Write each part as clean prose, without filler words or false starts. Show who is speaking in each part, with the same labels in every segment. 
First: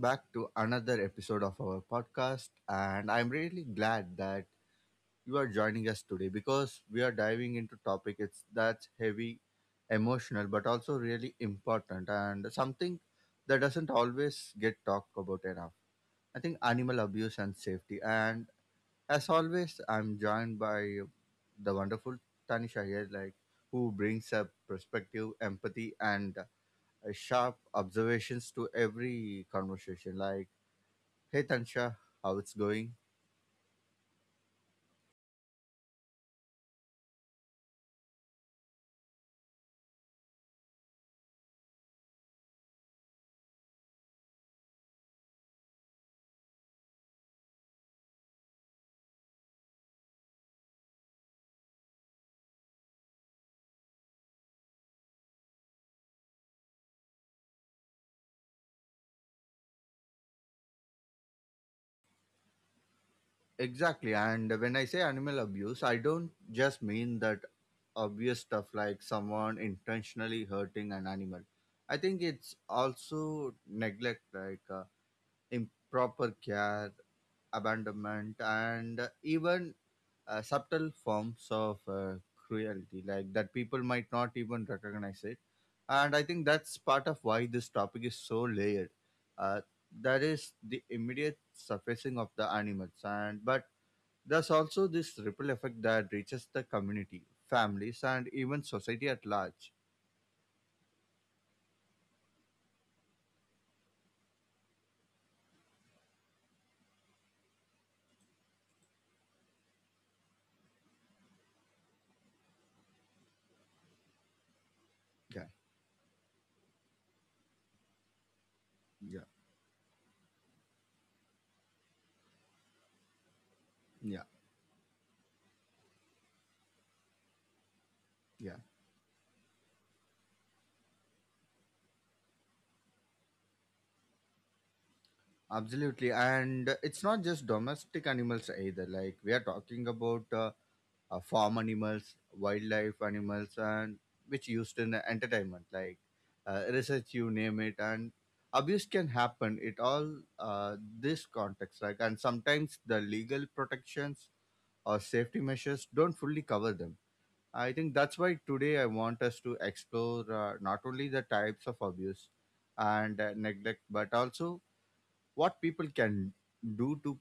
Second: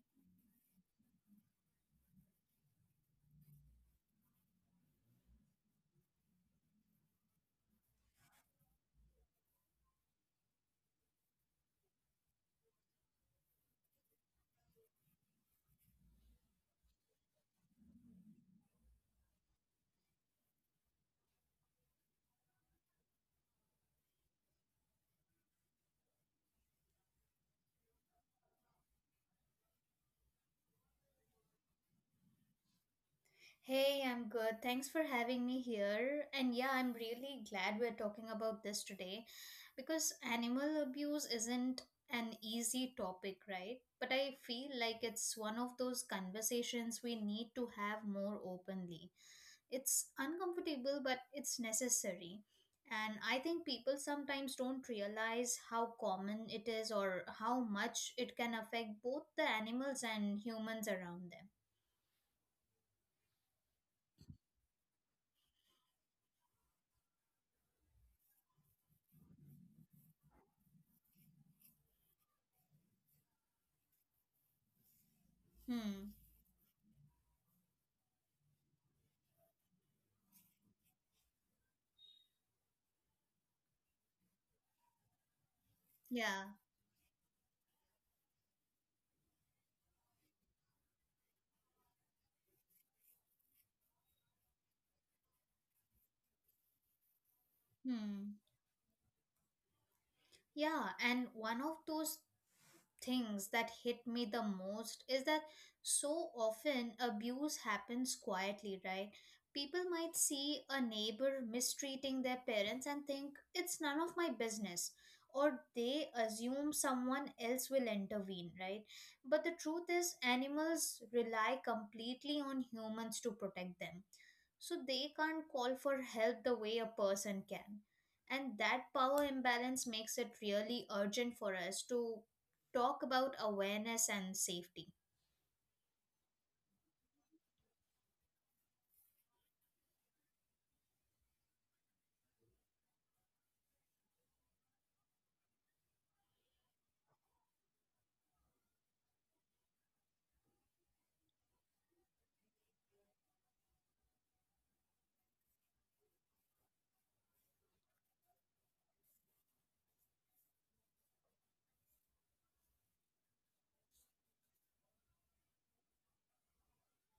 Speaker 1: back to another episode of our podcast. And I'm really glad that you are joining us today because we are diving into topic it's that's heavy, emotional, but also really important and something that doesn't always get talked about enough. I think animal abuse and safety. And as always, I'm joined by the wonderful Tanisha here, like who brings up perspective, empathy, and sharp observations to every conversation. Like, hey Tansha, how it's going?
Speaker 2: Hey, I'm good. Thanks for having me here. And yeah, I'm really glad we're talking about this today because animal abuse isn't an easy topic, right? But I feel like it's one of those conversations we need to have more openly. It's uncomfortable, but it's necessary. And I think people sometimes don't realize how common it is or how much it can affect both the animals and humans around them.
Speaker 1: Exactly, and when I say animal abuse, I don't just mean that obvious stuff like someone intentionally hurting an animal. I think it's also neglect, like
Speaker 2: Hmm.
Speaker 1: improper care, abandonment, and even subtle forms of cruelty, like that people might not even recognize it. And I think
Speaker 2: Yeah.
Speaker 1: that's part of why this topic is so layered. uh, that is the immediate surfacing of the animals, and but there's also this ripple effect that reaches the community, families, and
Speaker 2: Hmm.
Speaker 1: even society at large.
Speaker 2: Yeah, and one of those things that hit me the most is that so often abuse happens quietly, right? People might see a neighbor mistreating their parents and think it's none of my business,
Speaker 1: yeah
Speaker 2: or they assume someone else will intervene, right?
Speaker 1: yeah
Speaker 2: But the truth is, animals rely completely on humans to protect them,
Speaker 1: yeah
Speaker 2: so they can't call for help the way a person can, and
Speaker 1: yeah.
Speaker 2: that power imbalance makes it really urgent for us to talk about awareness and safety.
Speaker 1: Absolutely, and it's not just domestic animals either. Like, we are talking about farm animals, wildlife animals, and which used in the entertainment, like research, you name it, and abuse can happen. It all this context, like, and sometimes the legal protections or safety measures don't fully cover them. I think that's why today I want us to explore not only the types of abuse and neglect, but also what people can do to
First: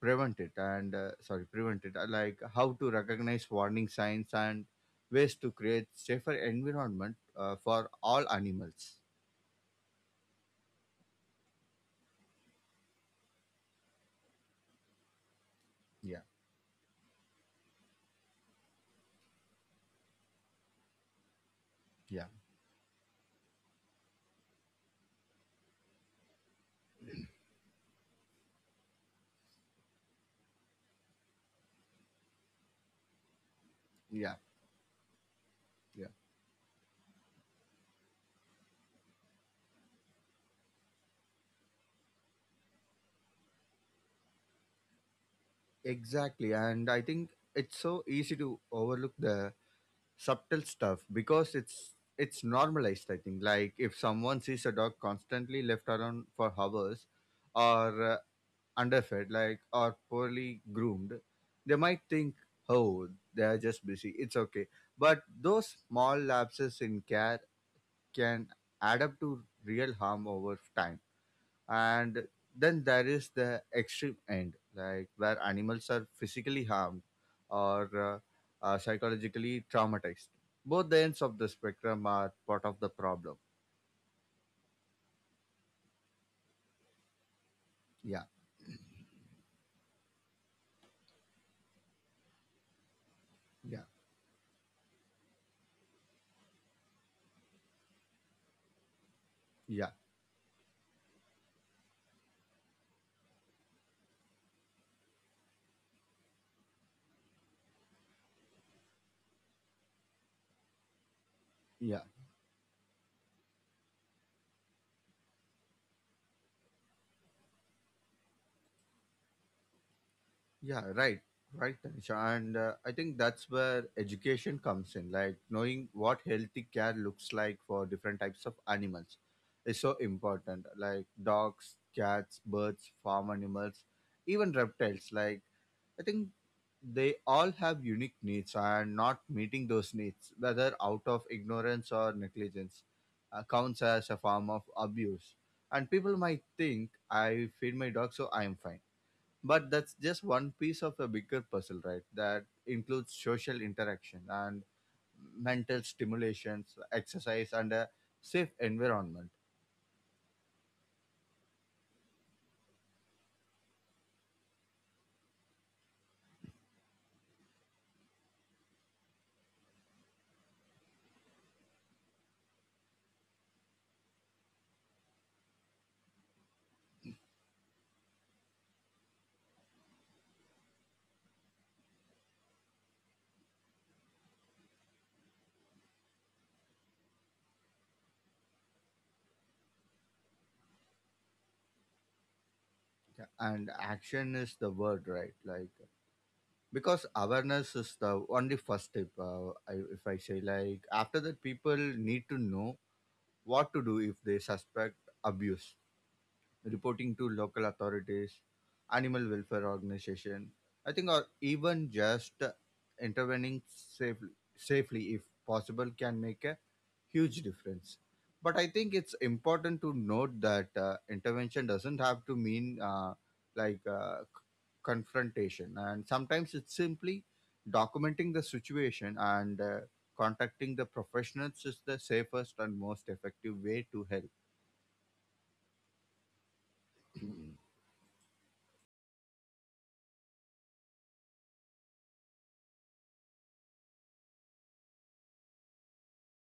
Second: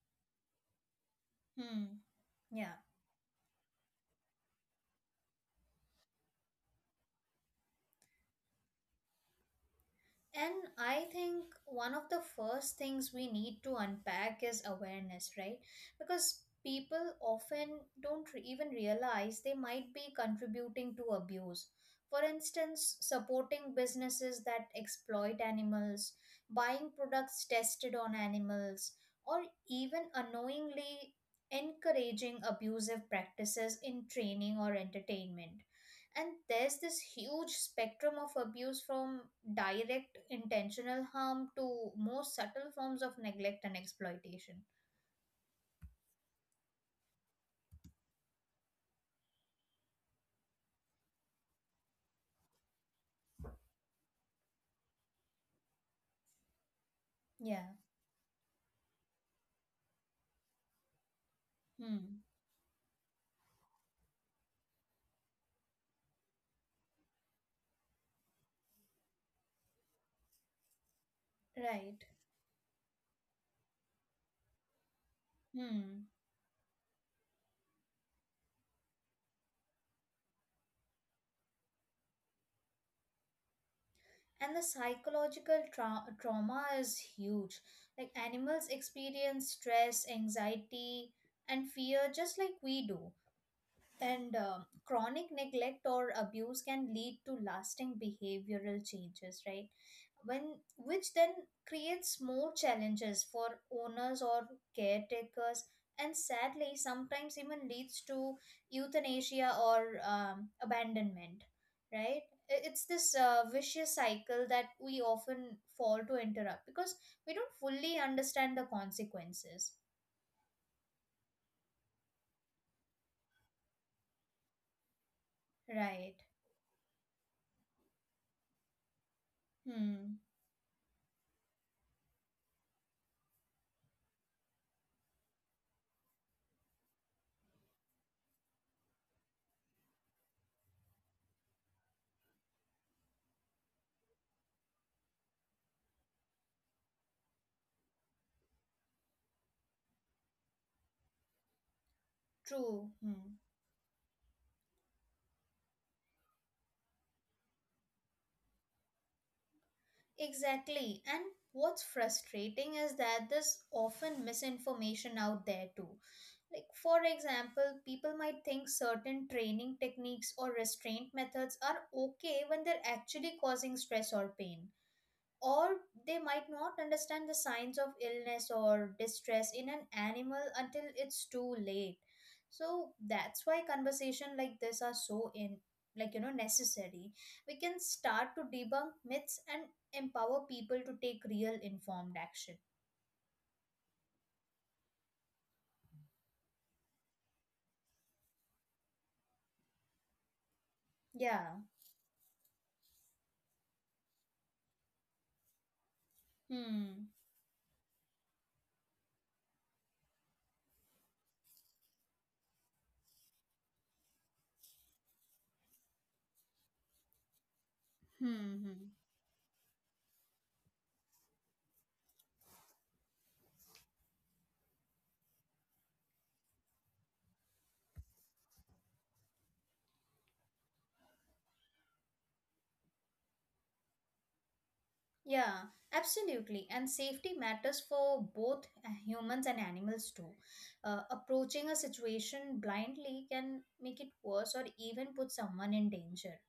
Speaker 1: prevent it and sorry prevent it,
Speaker 2: Hmm.
Speaker 1: like how
Speaker 2: Yeah.
Speaker 1: to recognize warning signs and ways to create safer environment for all animals.
Speaker 2: And I think one of the first things we need to unpack is awareness, right?
Speaker 1: Yeah,
Speaker 2: Because people often don't re- even realize they might be contributing to abuse. For
Speaker 1: yeah,
Speaker 2: instance, supporting businesses that exploit animals, buying products tested on animals, or even unknowingly encouraging abusive practices in
Speaker 1: yeah
Speaker 2: training or entertainment.
Speaker 1: yeah.
Speaker 2: And there's this huge spectrum of abuse, from direct intentional harm to more subtle forms of neglect and exploitation.
Speaker 1: Exactly, and I think it's so easy to overlook the subtle stuff because it's normalized. I think, like, if someone sees a dog constantly left around for hours
Speaker 2: Yeah.
Speaker 1: or underfed, like or poorly groomed, they might
Speaker 2: Hmm.
Speaker 1: think, "Oh, they are just busy. It's okay." But those small lapses in care can add up to real harm over time.
Speaker 2: Right.
Speaker 1: And then there is the extreme end, like where animals are
Speaker 2: Hmm.
Speaker 1: physically harmed or are psychologically traumatized. Both the ends of the spectrum are part of the problem.
Speaker 2: And the trauma is huge. Like,
Speaker 1: Yeah,
Speaker 2: animals experience stress, anxiety, and fear just like we do.
Speaker 1: yeah,
Speaker 2: And chronic neglect or abuse can lead to lasting behavioral changes, right?
Speaker 1: yeah,
Speaker 2: when which then creates more challenges for owners or caretakers, and sadly sometimes even leads to euthanasia or abandonment,
Speaker 1: yeah.
Speaker 2: right? I- it's this vicious cycle that we often fall to interrupt because we don't fully understand the consequences.
Speaker 1: Yeah, right, right, Tanisha. And I think that's where education comes in. Like, knowing
Speaker 2: Right.
Speaker 1: what healthy care looks like for different types of animals is so
Speaker 2: Hmm.
Speaker 1: important. Like dogs, cats, birds, farm animals, even reptiles. Like, I think they all have unique needs, and not meeting those needs, whether out of ignorance or negligence, counts as a form of abuse. And people might think, I feed my dog, so I am fine, but that's just one piece of a bigger puzzle, right, that
Speaker 2: True.
Speaker 1: includes
Speaker 2: Hmm.
Speaker 1: social interaction and mental stimulations, exercise, and a safe environment.
Speaker 2: Exactly. And what's frustrating is that there's often misinformation out there too. Like, for example, people might think certain training techniques or restraint methods are okay when they're actually causing stress or pain. Or they might not understand the signs of illness or distress in an animal until it's too late. So that's why conversation like this are so in like you know necessary. We can start to debunk myths and empower people to take real informed action.
Speaker 1: Yeah. And action is the word, right? Like, because awareness is the only first step, if I say. Like, after that,
Speaker 2: Yeah.
Speaker 1: people need to know what to do if they suspect abuse:
Speaker 2: Hmm.
Speaker 1: reporting to local authorities, animal welfare organization. I think, or even just intervening safely if possible can make a huge difference. But
Speaker 2: Hmm.
Speaker 1: I think
Speaker 2: Hmm.
Speaker 1: it's important to note that intervention doesn't have to mean like uh, c- confrontation, and sometimes it's simply documenting the situation and contacting the professionals is the safest and most effective way to help.
Speaker 2: Yeah, absolutely. And safety matters for both humans and animals too. Approaching a situation blindly can make it worse or even put someone in danger.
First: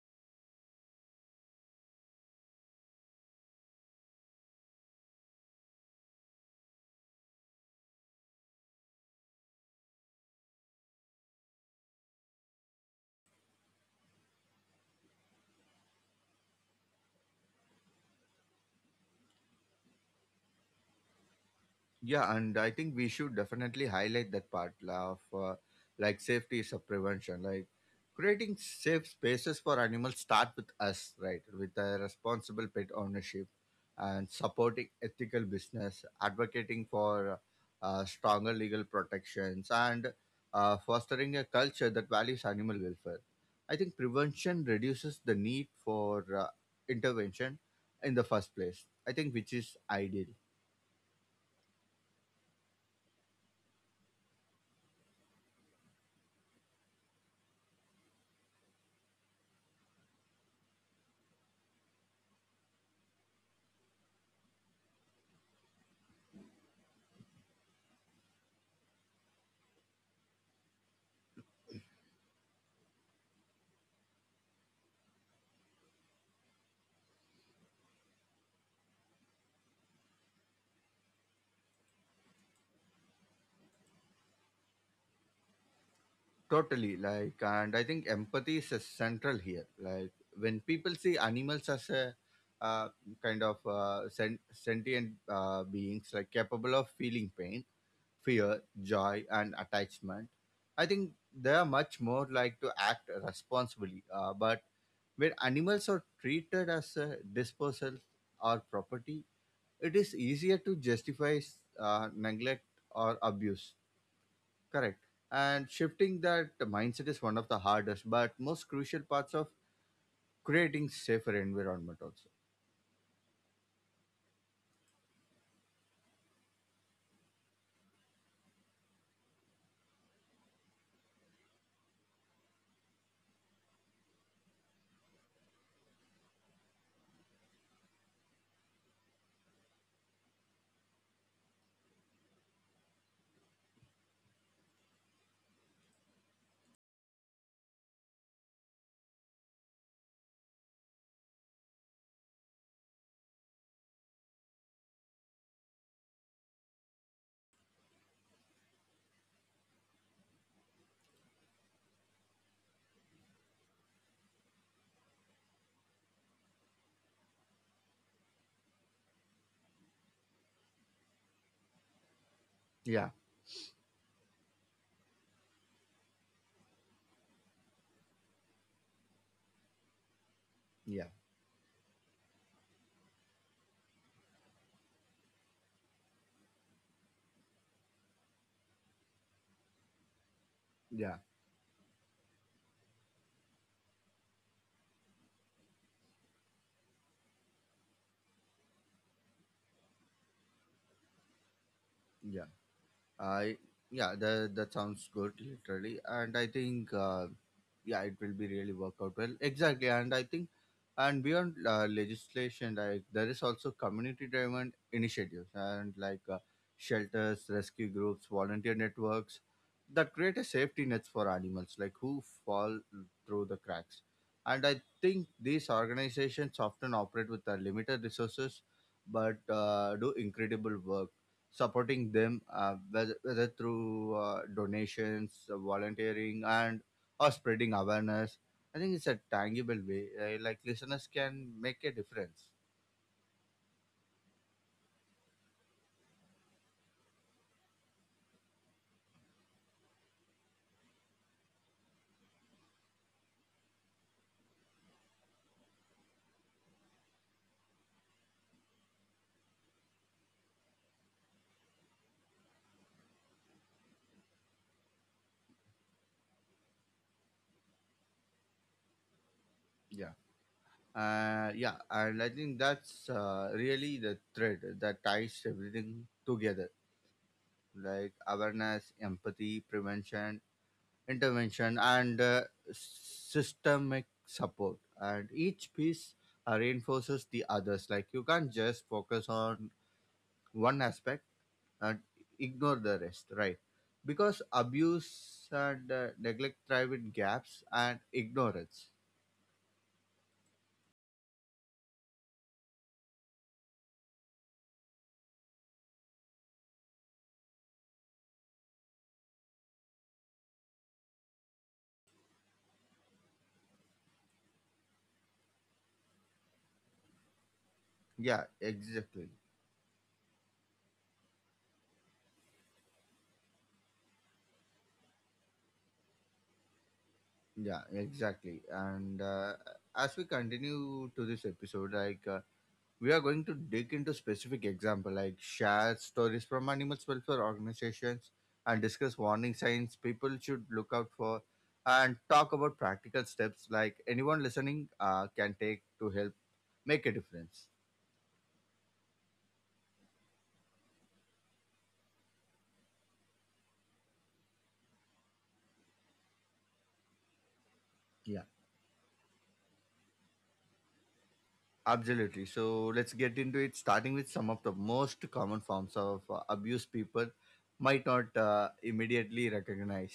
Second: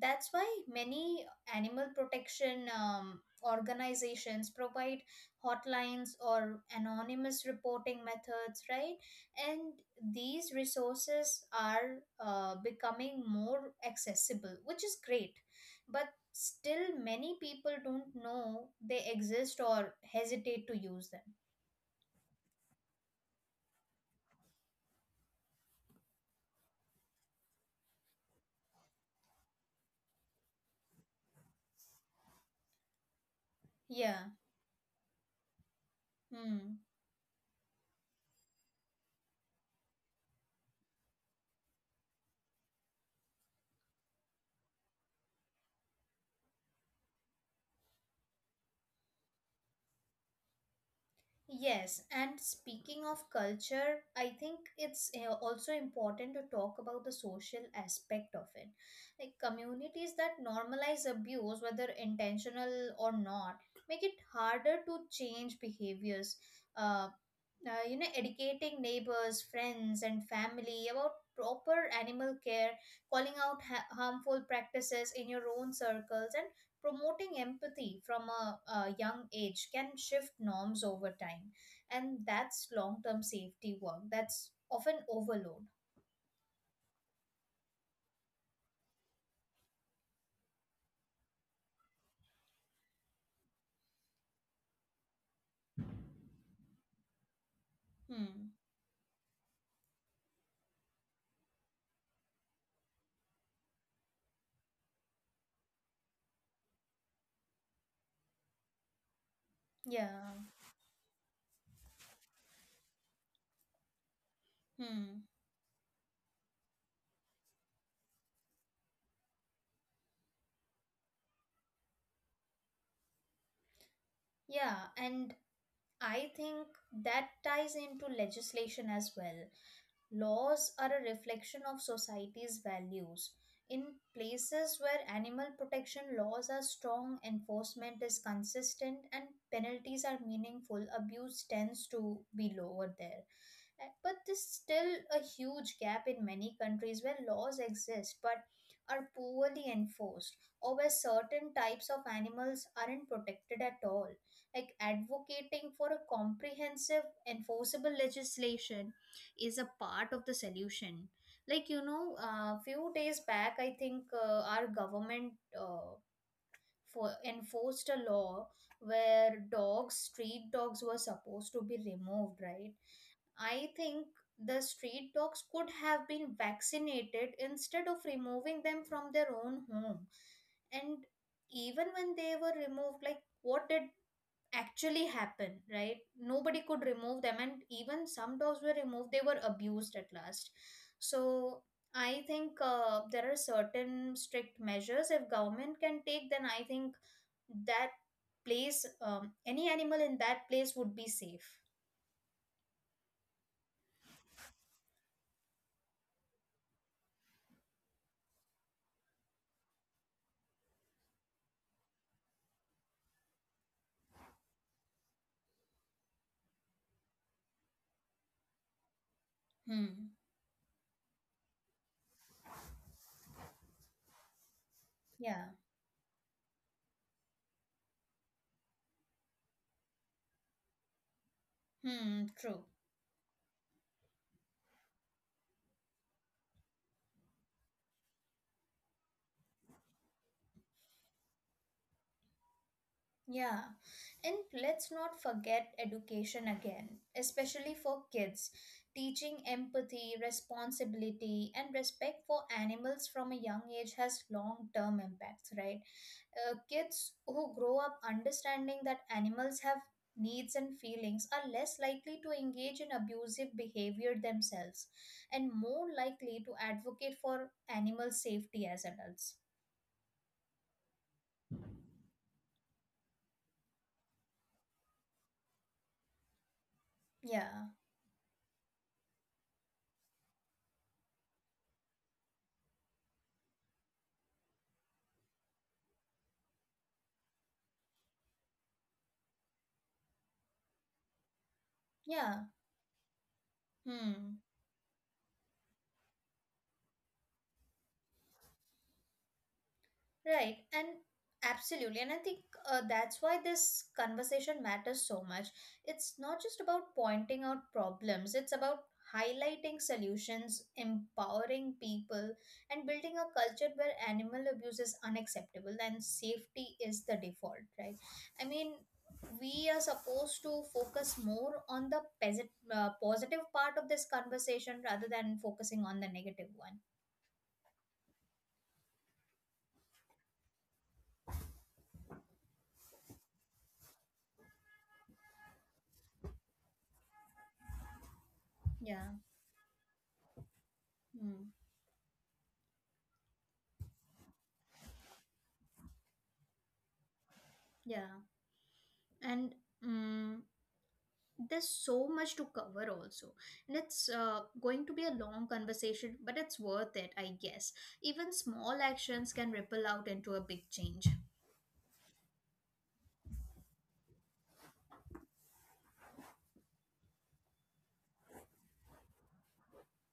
Speaker 2: That's why many animal protection organizations provide hotlines or anonymous reporting methods, right? And these resources are becoming more accessible, which is great, but still many people don't know they exist or hesitate to use them.
Speaker 1: Yeah, and I think we should definitely highlight that part, la, of like safety is a prevention. Like, creating safe spaces for animals start with us, right? With a responsible pet ownership
Speaker 2: Yeah.
Speaker 1: and supporting ethical business,
Speaker 2: Hmm.
Speaker 1: advocating for stronger legal protections, and fostering a culture that values animal welfare. I think prevention reduces the need for intervention in the first place. I think which is ideal.
Speaker 2: Yes, and speaking of culture, I think it's also important to talk about the social aspect of it. Like, communities that normalize abuse, whether intentional or not, make it harder to change behaviors. Uh, you know, educating neighbors, friends and family about proper animal care, calling out harmful practices in your own circles, and promoting empathy from a young age can shift norms over time, and that's long-term safety work that's often overload.
Speaker 1: Totally, like, and I think empathy is central here. Like, when people see animals as a uh, kind of sentient beings, like capable of feeling pain,
Speaker 2: Hmm.
Speaker 1: fear, joy, and attachment, I think they are much more like to act responsibly. But when animals are treated as a disposal or property, it is
Speaker 2: Yeah.
Speaker 1: easier to justify neglect or abuse. Correct.
Speaker 2: Hmm.
Speaker 1: And shifting that mindset is one of the hardest but most crucial parts of creating safer environment also.
Speaker 2: Yeah, and I think that ties into legislation as well. Laws are a reflection of society's values. In places where animal protection laws are strong, enforcement is consistent, and penalties are meaningful, abuse tends to be lower there. But there's still a huge gap in many countries where laws exist but are poorly enforced, or where certain types of animals aren't protected at all. Like, advocating for a comprehensive, enforceable legislation is a part of the solution. Like, you know, a few days back, I think our government, Uh, for enforced a law where dogs street dogs were supposed to be removed, right?
Speaker 1: Yeah,
Speaker 2: I think the street dogs could have been vaccinated instead of removing them from their own home. And
Speaker 1: yeah,
Speaker 2: even when they were removed, like, what did actually happen, right? Nobody could remove them, and even some dogs were removed, they were abused at last.
Speaker 1: yeah,
Speaker 2: So I think there are certain strict measures if government can take, then I think that place, any animal in that place would be safe.
Speaker 1: yeah. I yeah, that that sounds good literally, and I think yeah, it will be really work out well. Exactly, and I think and beyond legislation, like there is also community-driven initiatives and like shelters, rescue groups, volunteer networks that
Speaker 2: Hmm.
Speaker 1: create a safety nets for animals like who fall through the cracks. And I think
Speaker 2: Yeah.
Speaker 1: these organizations often operate with limited resources, but do incredible work supporting
Speaker 2: Hmm,
Speaker 1: them,
Speaker 2: true.
Speaker 1: whether through donations, volunteering, and or spreading awareness. I think it's a tangible way, like listeners can make a difference.
Speaker 2: Yeah. And let's not forget education again, especially for kids. Teaching empathy, responsibility, and respect for animals from a young age has long term impacts, right? Kids who grow up understanding that animals have needs and feelings are less likely to engage in abusive behavior themselves and more likely to advocate for animal safety as adults.
Speaker 1: Yeah. Yeah, and I think that's really the thread that ties everything together,
Speaker 2: Yeah.
Speaker 1: like awareness, empathy, prevention, intervention, and systemic support. And each piece reinforces the others. Like, you can't just focus on one aspect and
Speaker 2: Yeah.
Speaker 1: ignore the rest, right? Because
Speaker 2: Hmm.
Speaker 1: abuse and neglect thrive in gaps and ignorance.
Speaker 2: Right, and absolutely. And I think that's why this conversation matters so much. It's not just about pointing out problems, it's about highlighting solutions, empowering people, and building a culture where animal abuse is unacceptable and safety is the default, right?
Speaker 1: Yeah,
Speaker 2: I mean,
Speaker 1: exactly.
Speaker 2: we are supposed to focus more on the positive part of this conversation rather than focusing on the negative one.
Speaker 1: Yeah, exactly. And as we continue to this episode, like we are going to dig into specific example, like share stories from animal welfare organizations and
Speaker 2: Yeah.
Speaker 1: discuss warning signs people should look out for
Speaker 2: Hmm.
Speaker 1: and talk about practical steps like anyone listening can take to help make a difference.
Speaker 2: Yeah. And mm there's so much to cover also, and it's going to be a long conversation, but it's worth it, I guess. Even
Speaker 1: Yeah.
Speaker 2: small actions can ripple out into a big change.
Speaker 1: Absolutely. So let's get into it, starting with some of the most common forms of abuse people might not immediately recognize.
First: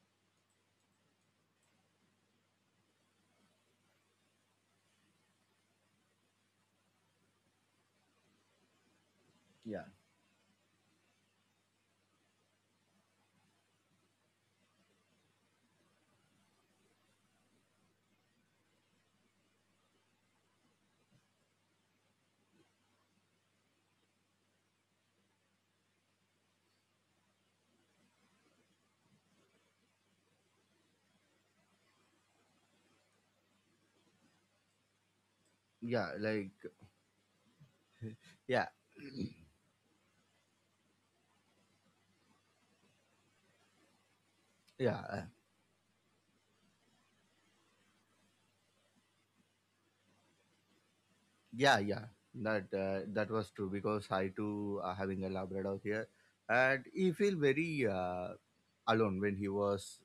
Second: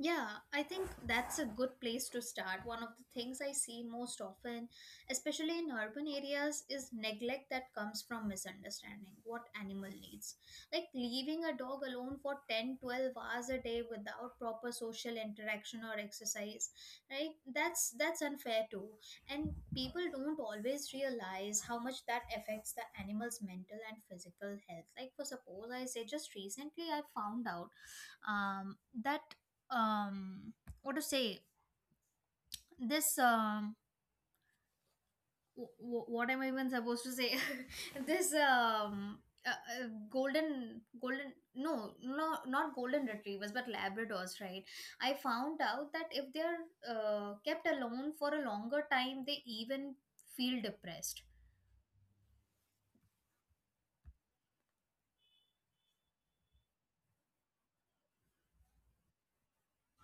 Speaker 2: Yeah, I think that's a good place to start. One of the things I see most often, especially in urban areas, is neglect that comes from misunderstanding what
Speaker 1: Yeah,
Speaker 2: animal needs. Like leaving a dog alone for 10, 12 hours a day without proper social interaction or exercise, right? That's unfair too. And people don't always realize how much that affects the animal's mental and physical health. Like, for suppose I say, just recently I found out, um, that um, what to say this w- w-
Speaker 1: yeah,
Speaker 2: what am I
Speaker 1: like
Speaker 2: even supposed to say? This
Speaker 1: yeah,
Speaker 2: golden golden no no not golden retrievers but labradors, right?
Speaker 1: yeah,
Speaker 2: I found out that if they're kept alone for a longer time they even feel depressed.
Speaker 1: yeah, yeah. That that was true because I too having a Labrador here, and he feel very alone when he was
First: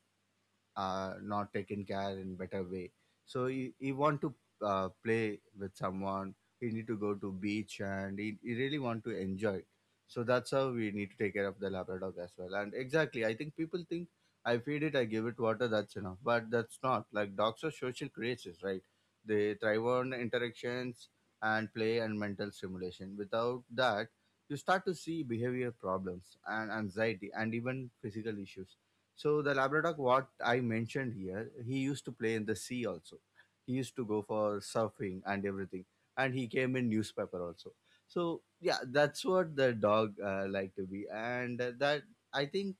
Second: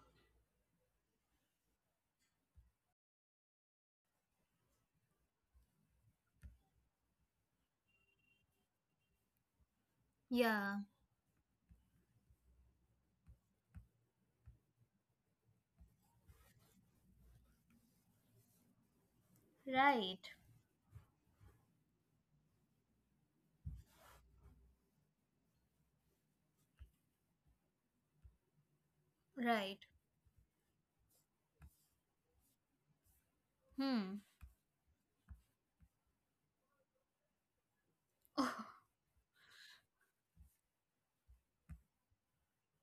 Speaker 1: not taken care in better way. So you want to play with someone, you need to go to beach and you really want to enjoy it. So that's how
Speaker 2: Yeah.
Speaker 1: we need to take care of the Labrador as well. And exactly, I think people think I feed it, I give it water, that's enough, but that's not. Like, dogs are social creatures, right? They thrive on
Speaker 2: Right.
Speaker 1: interactions and play and mental stimulation. Without that, you start to see behavior problems and anxiety and even physical issues. So the
Speaker 2: Right.
Speaker 1: Labrador, what I mentioned here, he used to play in the sea also. He used to
Speaker 2: Hmm.
Speaker 1: go for surfing and everything, and he came in newspaper also. So yeah, that's what the dog like to be, and that, I think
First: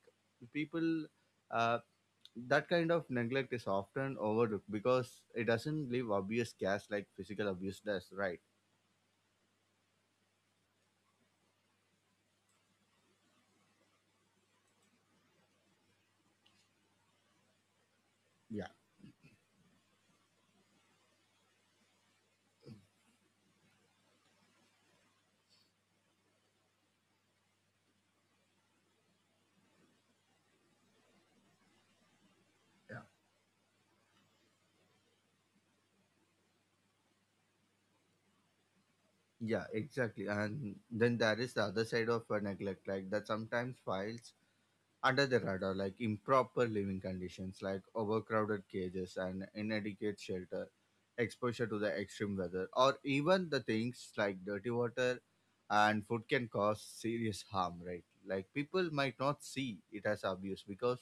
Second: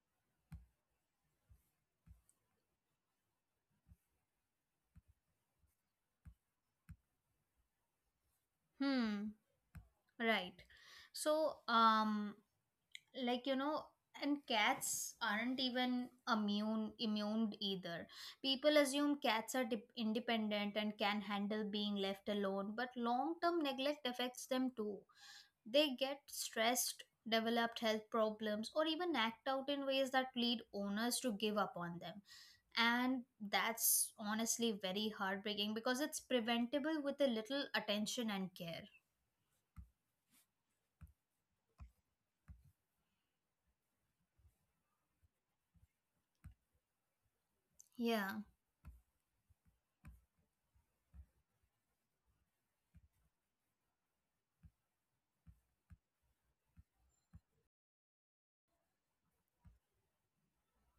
Speaker 1: people, uh, that kind of neglect is often overlooked because it doesn't leave obvious gaps like physical abuse does, right?
Speaker 2: Hmm. Right. So like you know and cats aren't even immune either.
Speaker 1: Yeah,
Speaker 2: People assume cats are independent and can handle being left alone, but long term neglect affects them too. They get stressed, developed health problems, or even act out in ways that lead owners to give up on them.
Speaker 1: yeah,
Speaker 2: And that's honestly very heartbreaking because it's preventable with a little attention and care.
Speaker 1: Yeah, exactly. And then there is the other side of neglect, like that sometimes files under the radar, like improper living conditions, like
Speaker 2: Yeah.
Speaker 1: overcrowded cages and inadequate shelter, exposure to the extreme weather, or even the things like dirty water and food can cause serious harm, right? Like, people might not see it as abuse because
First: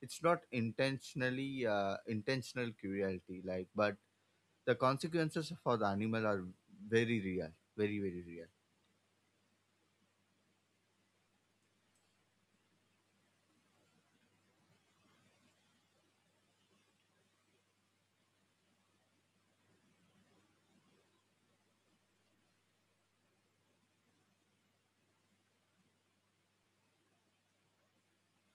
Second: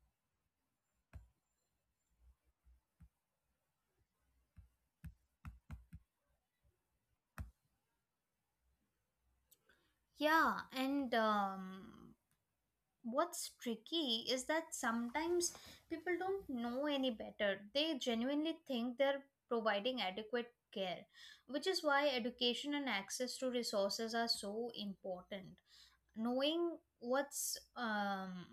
Speaker 1: it's not intentional cruelty, like, but the consequences for the animal are very real, very, very real.
Speaker 2: Yeah. And what's tricky is that sometimes people don't know any better. They genuinely think they're providing adequate care, which is why education and access to resources are so important. Knowing what's um,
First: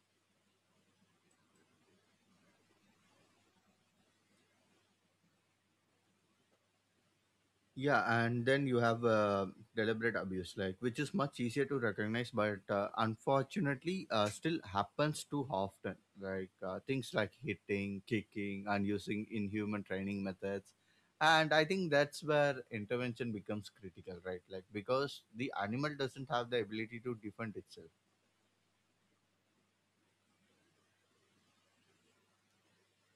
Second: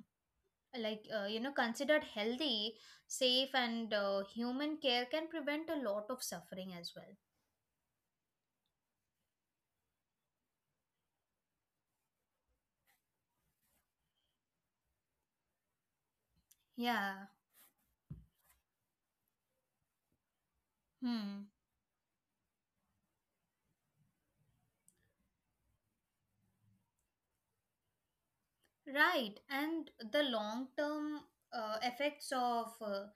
Speaker 2: like uh, you know considered healthy, safe, and human care can prevent a lot of suffering as well.
Speaker 1: Yeah, and then you have deliberate abuse, like which is much easier to recognize but unfortunately still happens too often. Like, things
Speaker 2: Yeah.
Speaker 1: like hitting, kicking, and using inhuman training methods.
Speaker 2: Hmm.
Speaker 1: And I think that's where intervention becomes critical, right? Like, because the animal doesn't have the ability to defend itself.
Speaker 2: Right, and the long term effects of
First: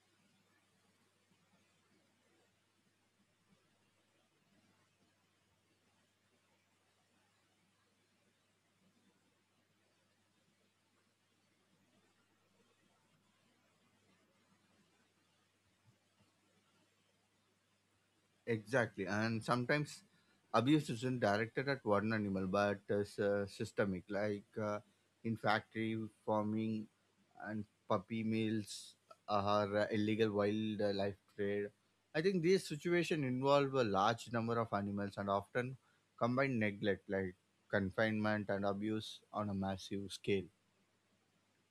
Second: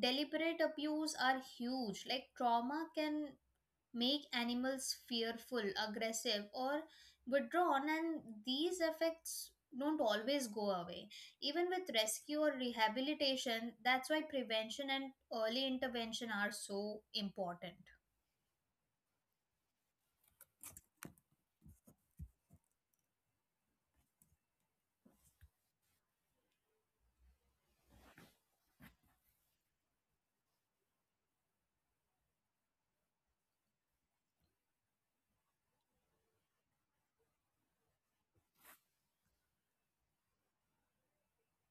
Speaker 2: deliberate abuse are huge. Like, trauma can make animals fearful, aggressive, or withdrawn, and these effects don't always go away. Even with rescue or rehabilitation, that's why prevention and early intervention are so important.
Speaker 1: Exactly. And sometimes abuse isn't directed at one animal but is systemic, like in factory farming and puppy mills or illegal wildlife trade. I think these situations involve a large number of animals and often combine neglect, like confinement and abuse, on a massive scale.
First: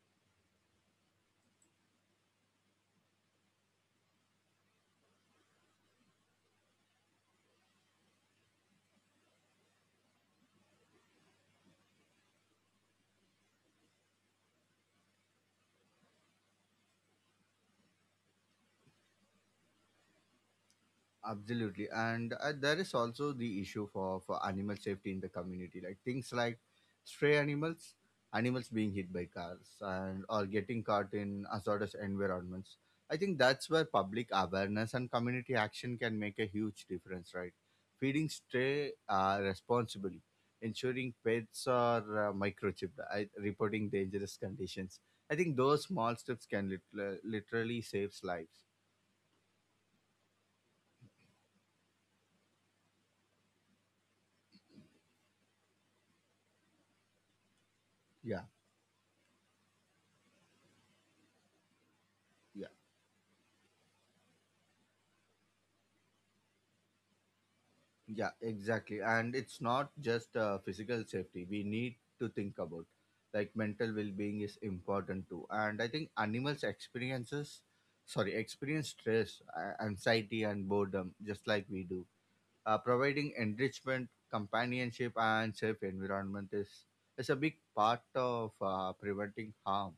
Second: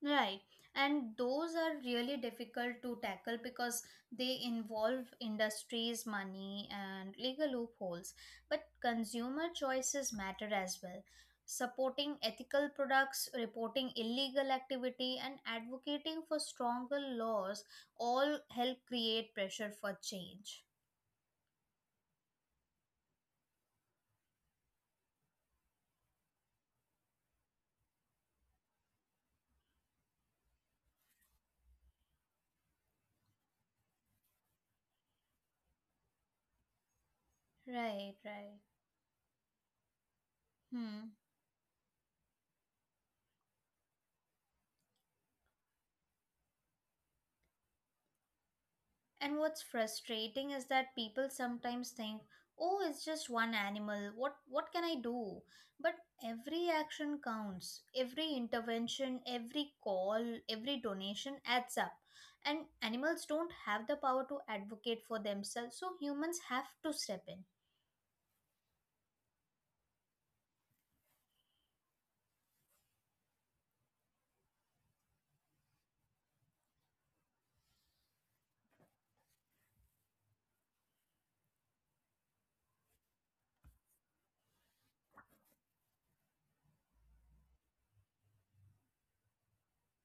Speaker 2: Right. And those are really difficult to tackle because they involve industries, money, and legal loopholes. But consumer choices matter as well. Supporting ethical products, reporting illegal activity, and advocating for stronger laws all help create pressure for change.
Speaker 1: Absolutely, and there is also the issue for animal safety in the community, like things like stray animals, animals being hit by cars, and or getting caught in hazardous environments. I think that's where public awareness and community action can make a huge difference, right?
Speaker 2: Right,
Speaker 1: Feeding
Speaker 2: right.
Speaker 1: stray responsibly, ensuring
Speaker 2: Hmm.
Speaker 1: pets are microchipped, I, reporting dangerous conditions. I think those small steps can literally save lives.
Speaker 2: And what's frustrating is that people sometimes think, "Oh, it's just one animal. What can I do?" But every action counts. Every
Speaker 1: Yeah,
Speaker 2: intervention, every call, every donation adds up. And
Speaker 1: yeah.
Speaker 2: animals don't have the power to advocate for themselves, so humans have to step in.
Speaker 1: Yeah, exactly. And it's not just physical safety. We need to think about like mental well-being is important too. And I think experience stress, anxiety, and boredom just like we do. Providing enrichment, companionship, and safe environment is a big part of preventing harm.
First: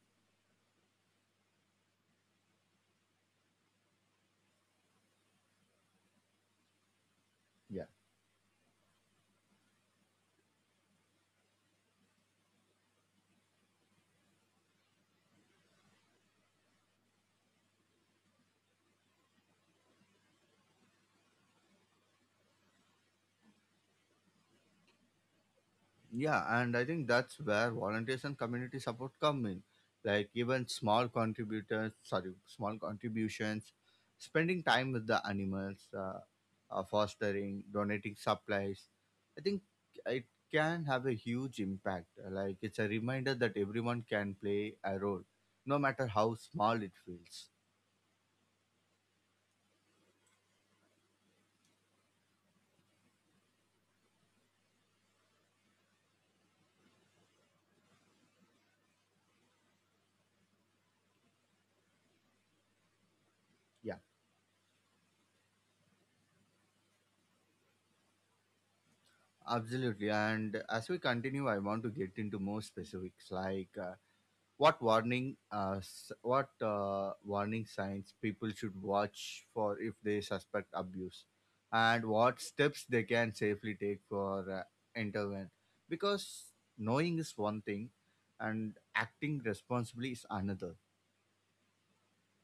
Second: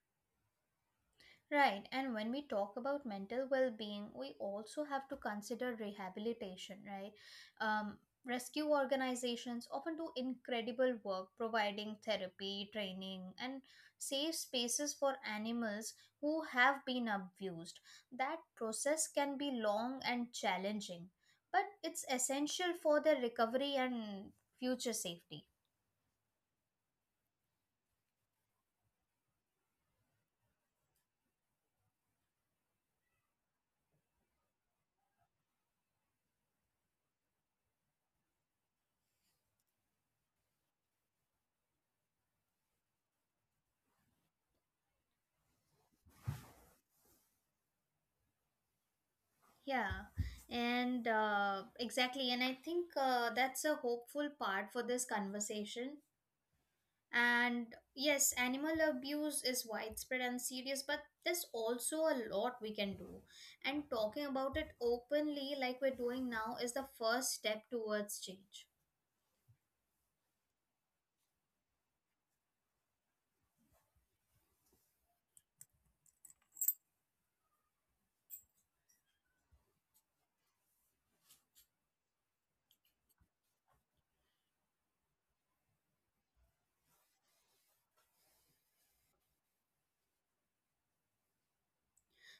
Speaker 2: Right, and when we talk about mental well being, we also have to consider rehabilitation, right?
Speaker 1: Yeah.
Speaker 2: Um, Rescue organizations often do incredible work providing therapy, training, and safe spaces for animals who have been abused. That process can be long and challenging, but it's essential for their recovery and future safety.
Speaker 1: Yeah, and I think that's where volunteers and community support come in. Like, even small contributions, spending time with the animals, fostering, donating supplies. I think it can have a huge impact. Like, it's a reminder that everyone can play a role, no matter how small it feels.
Speaker 2: Yeah, and exactly. And I think that's a hopeful part for this conversation. And yes, animal abuse is widespread and serious, but there's also a lot we can do. And
Speaker 1: Yeah,
Speaker 2: talking about it openly, like we're doing now, is the first step towards change.
Speaker 1: absolutely. And as we continue, I want to get into more specifics, like what warning s- what warning signs people should watch for if they suspect abuse and what steps they can safely take for intervene because knowing is one thing and acting responsibly is another.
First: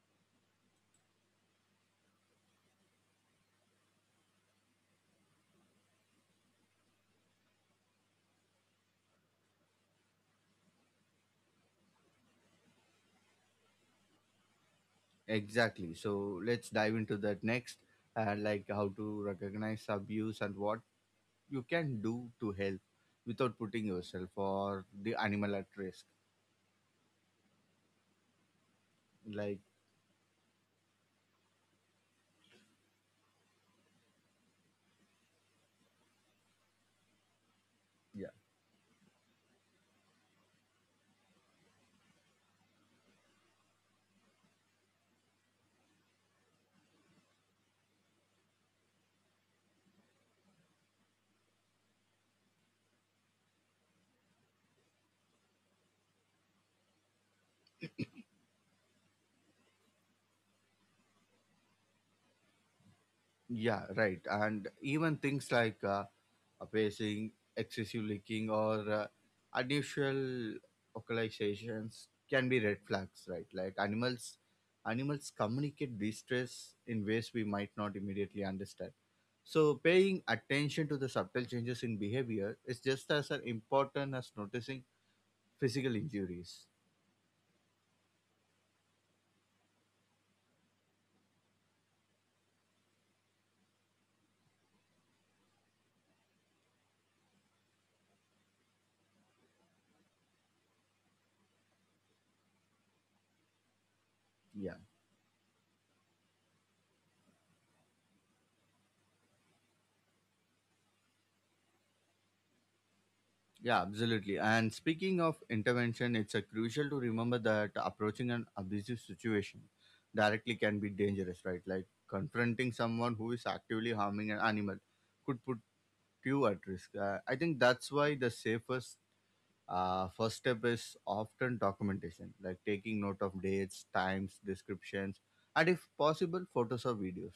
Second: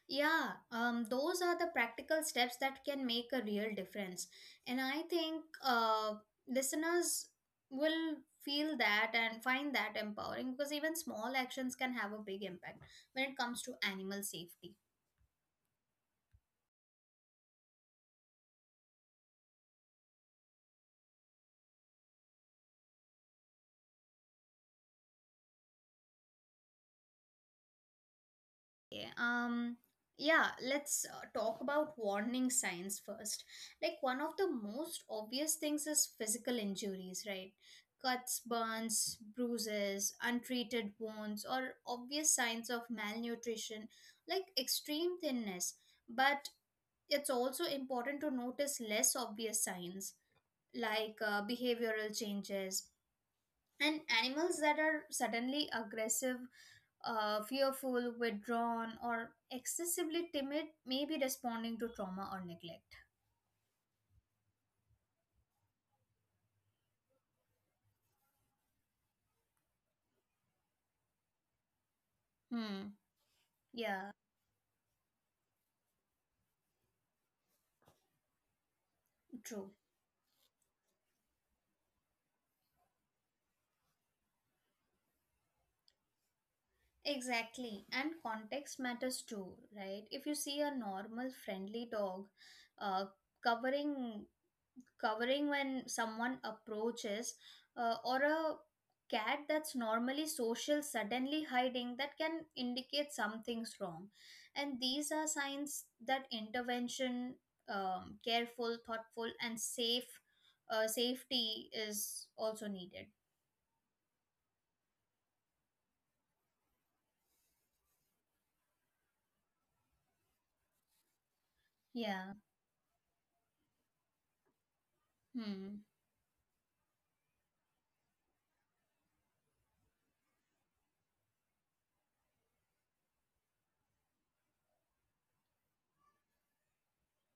Speaker 2: Yeah, those are the practical steps that can make a real difference. And I think listeners will feel that and find that empowering because even small actions can have a big impact when it comes to animal safety.
Speaker 1: Exactly, so let's dive into that next, like how to recognize abuse and what you can do to help without putting yourself or the animal at risk.
Speaker 2: Yeah,
Speaker 1: like
Speaker 2: um, yeah, let's talk about warning signs first. Like, one of the most obvious things is physical injuries, right?
Speaker 1: yeah
Speaker 2: Cuts, burns, bruises, untreated wounds, or obvious signs of malnutrition, like extreme thinness. But it's also important to notice less obvious signs, like behavioral changes. And animals that are suddenly aggressive, fearful, withdrawn, or excessively timid may be responding to trauma or neglect.
Speaker 1: Yeah, right. And even things like pacing, excessive leaking, or unusual vocalizations can be red
Speaker 2: Hmm.
Speaker 1: flags, right? Like
Speaker 2: Yeah,
Speaker 1: animals, communicate distress in ways we might not immediately understand.
Speaker 2: true.
Speaker 1: So paying attention to the subtle changes in behavior is just as important as noticing physical injuries.
Speaker 2: Exactly. And context matters too, right? If you see a normal, friendly dog uh, covering covering when someone approaches, or a cat that's normally social suddenly hiding, that can indicate something's wrong.
Speaker 1: Yeah.
Speaker 2: And these are signs that intervention, careful, thoughtful, and safe safety is also needed.
Speaker 1: Yeah, absolutely. And speaking of intervention, it's crucial to remember that approaching an abusive situation directly can be dangerous, right? Like
Speaker 2: Yeah.
Speaker 1: confronting someone who is actively harming an animal could put
Speaker 2: Hmm.
Speaker 1: you at risk. I think that's why the safest first step is often documentation, like taking note of dates, times, descriptions, and if possible, photos or videos,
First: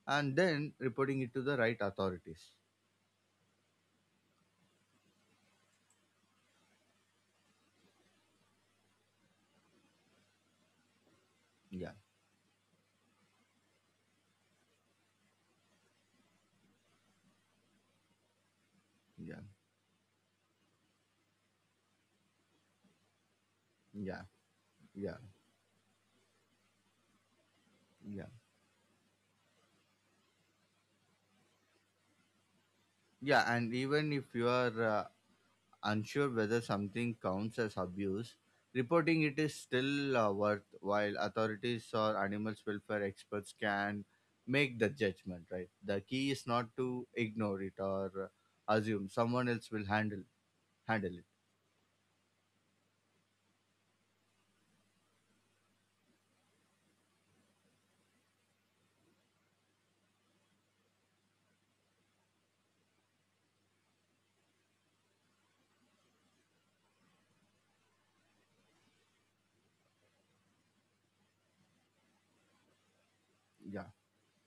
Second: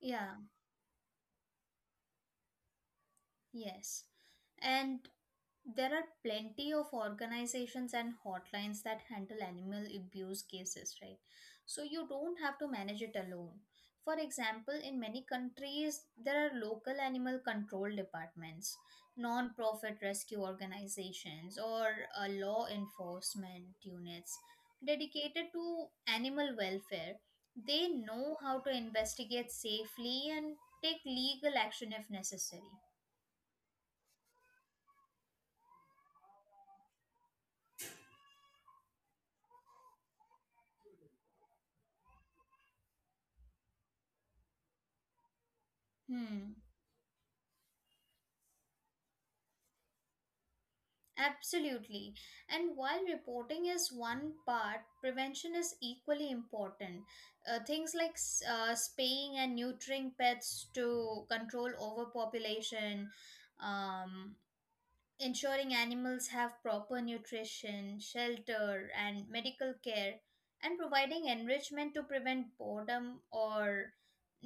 Speaker 2: Yeah.
Speaker 1: and then reporting it to the right authorities.
Speaker 2: Yes. And There are plenty of organizations and hotlines that handle animal abuse cases, right? So
Speaker 1: Yeah,
Speaker 2: you don't have to manage it alone. For example, in many countries, there are local animal control departments,
Speaker 1: yeah,
Speaker 2: non profit rescue organizations, or law enforcement
Speaker 1: yeah,
Speaker 2: units
Speaker 1: yeah,
Speaker 2: dedicated to animal welfare. They
Speaker 1: yeah.
Speaker 2: know how to investigate safely and take legal action if necessary.
Speaker 1: Yeah, and even if you are unsure whether something counts as abuse, reporting it is still worthwhile. Authorities or animal welfare experts can make the judgment, right? The key is
Speaker 2: Hmm.
Speaker 1: not to ignore it or assume someone else will handle it.
Speaker 2: Absolutely. And while reporting is one part, prevention is equally important. Things like spaying and neutering pets to control overpopulation, um, ensuring animals have proper nutrition, shelter, and medical care, and providing enrichment to prevent boredom
Speaker 1: Yeah.
Speaker 2: or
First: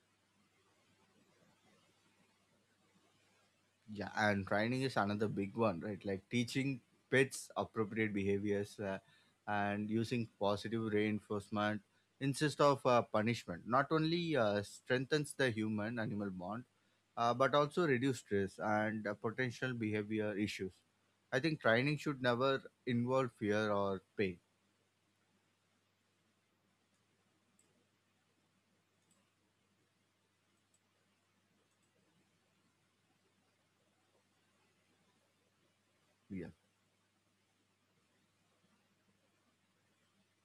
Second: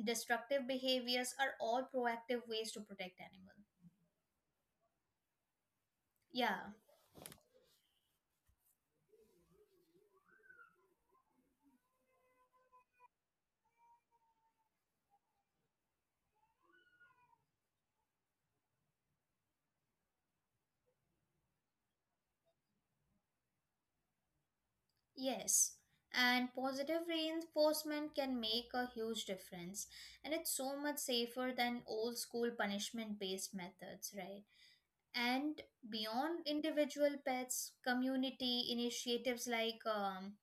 Speaker 2: destructive behaviors are all proactive ways to protect animals.
Speaker 1: Yeah, and training is another big one, right? Like
Speaker 2: Yeah.
Speaker 1: teaching pets appropriate behaviors and using positive reinforcement instead of punishment. Not only strengthens the human animal bond, but also reduce stress and potential behavior issues. I think training should never involve fear or pain.
Speaker 2: Yes, and positive reinforcement can make a huge difference, and it's so much safer than old school punishment based methods, right? And
Speaker 1: Yeah,
Speaker 2: beyond individual pets, community initiatives like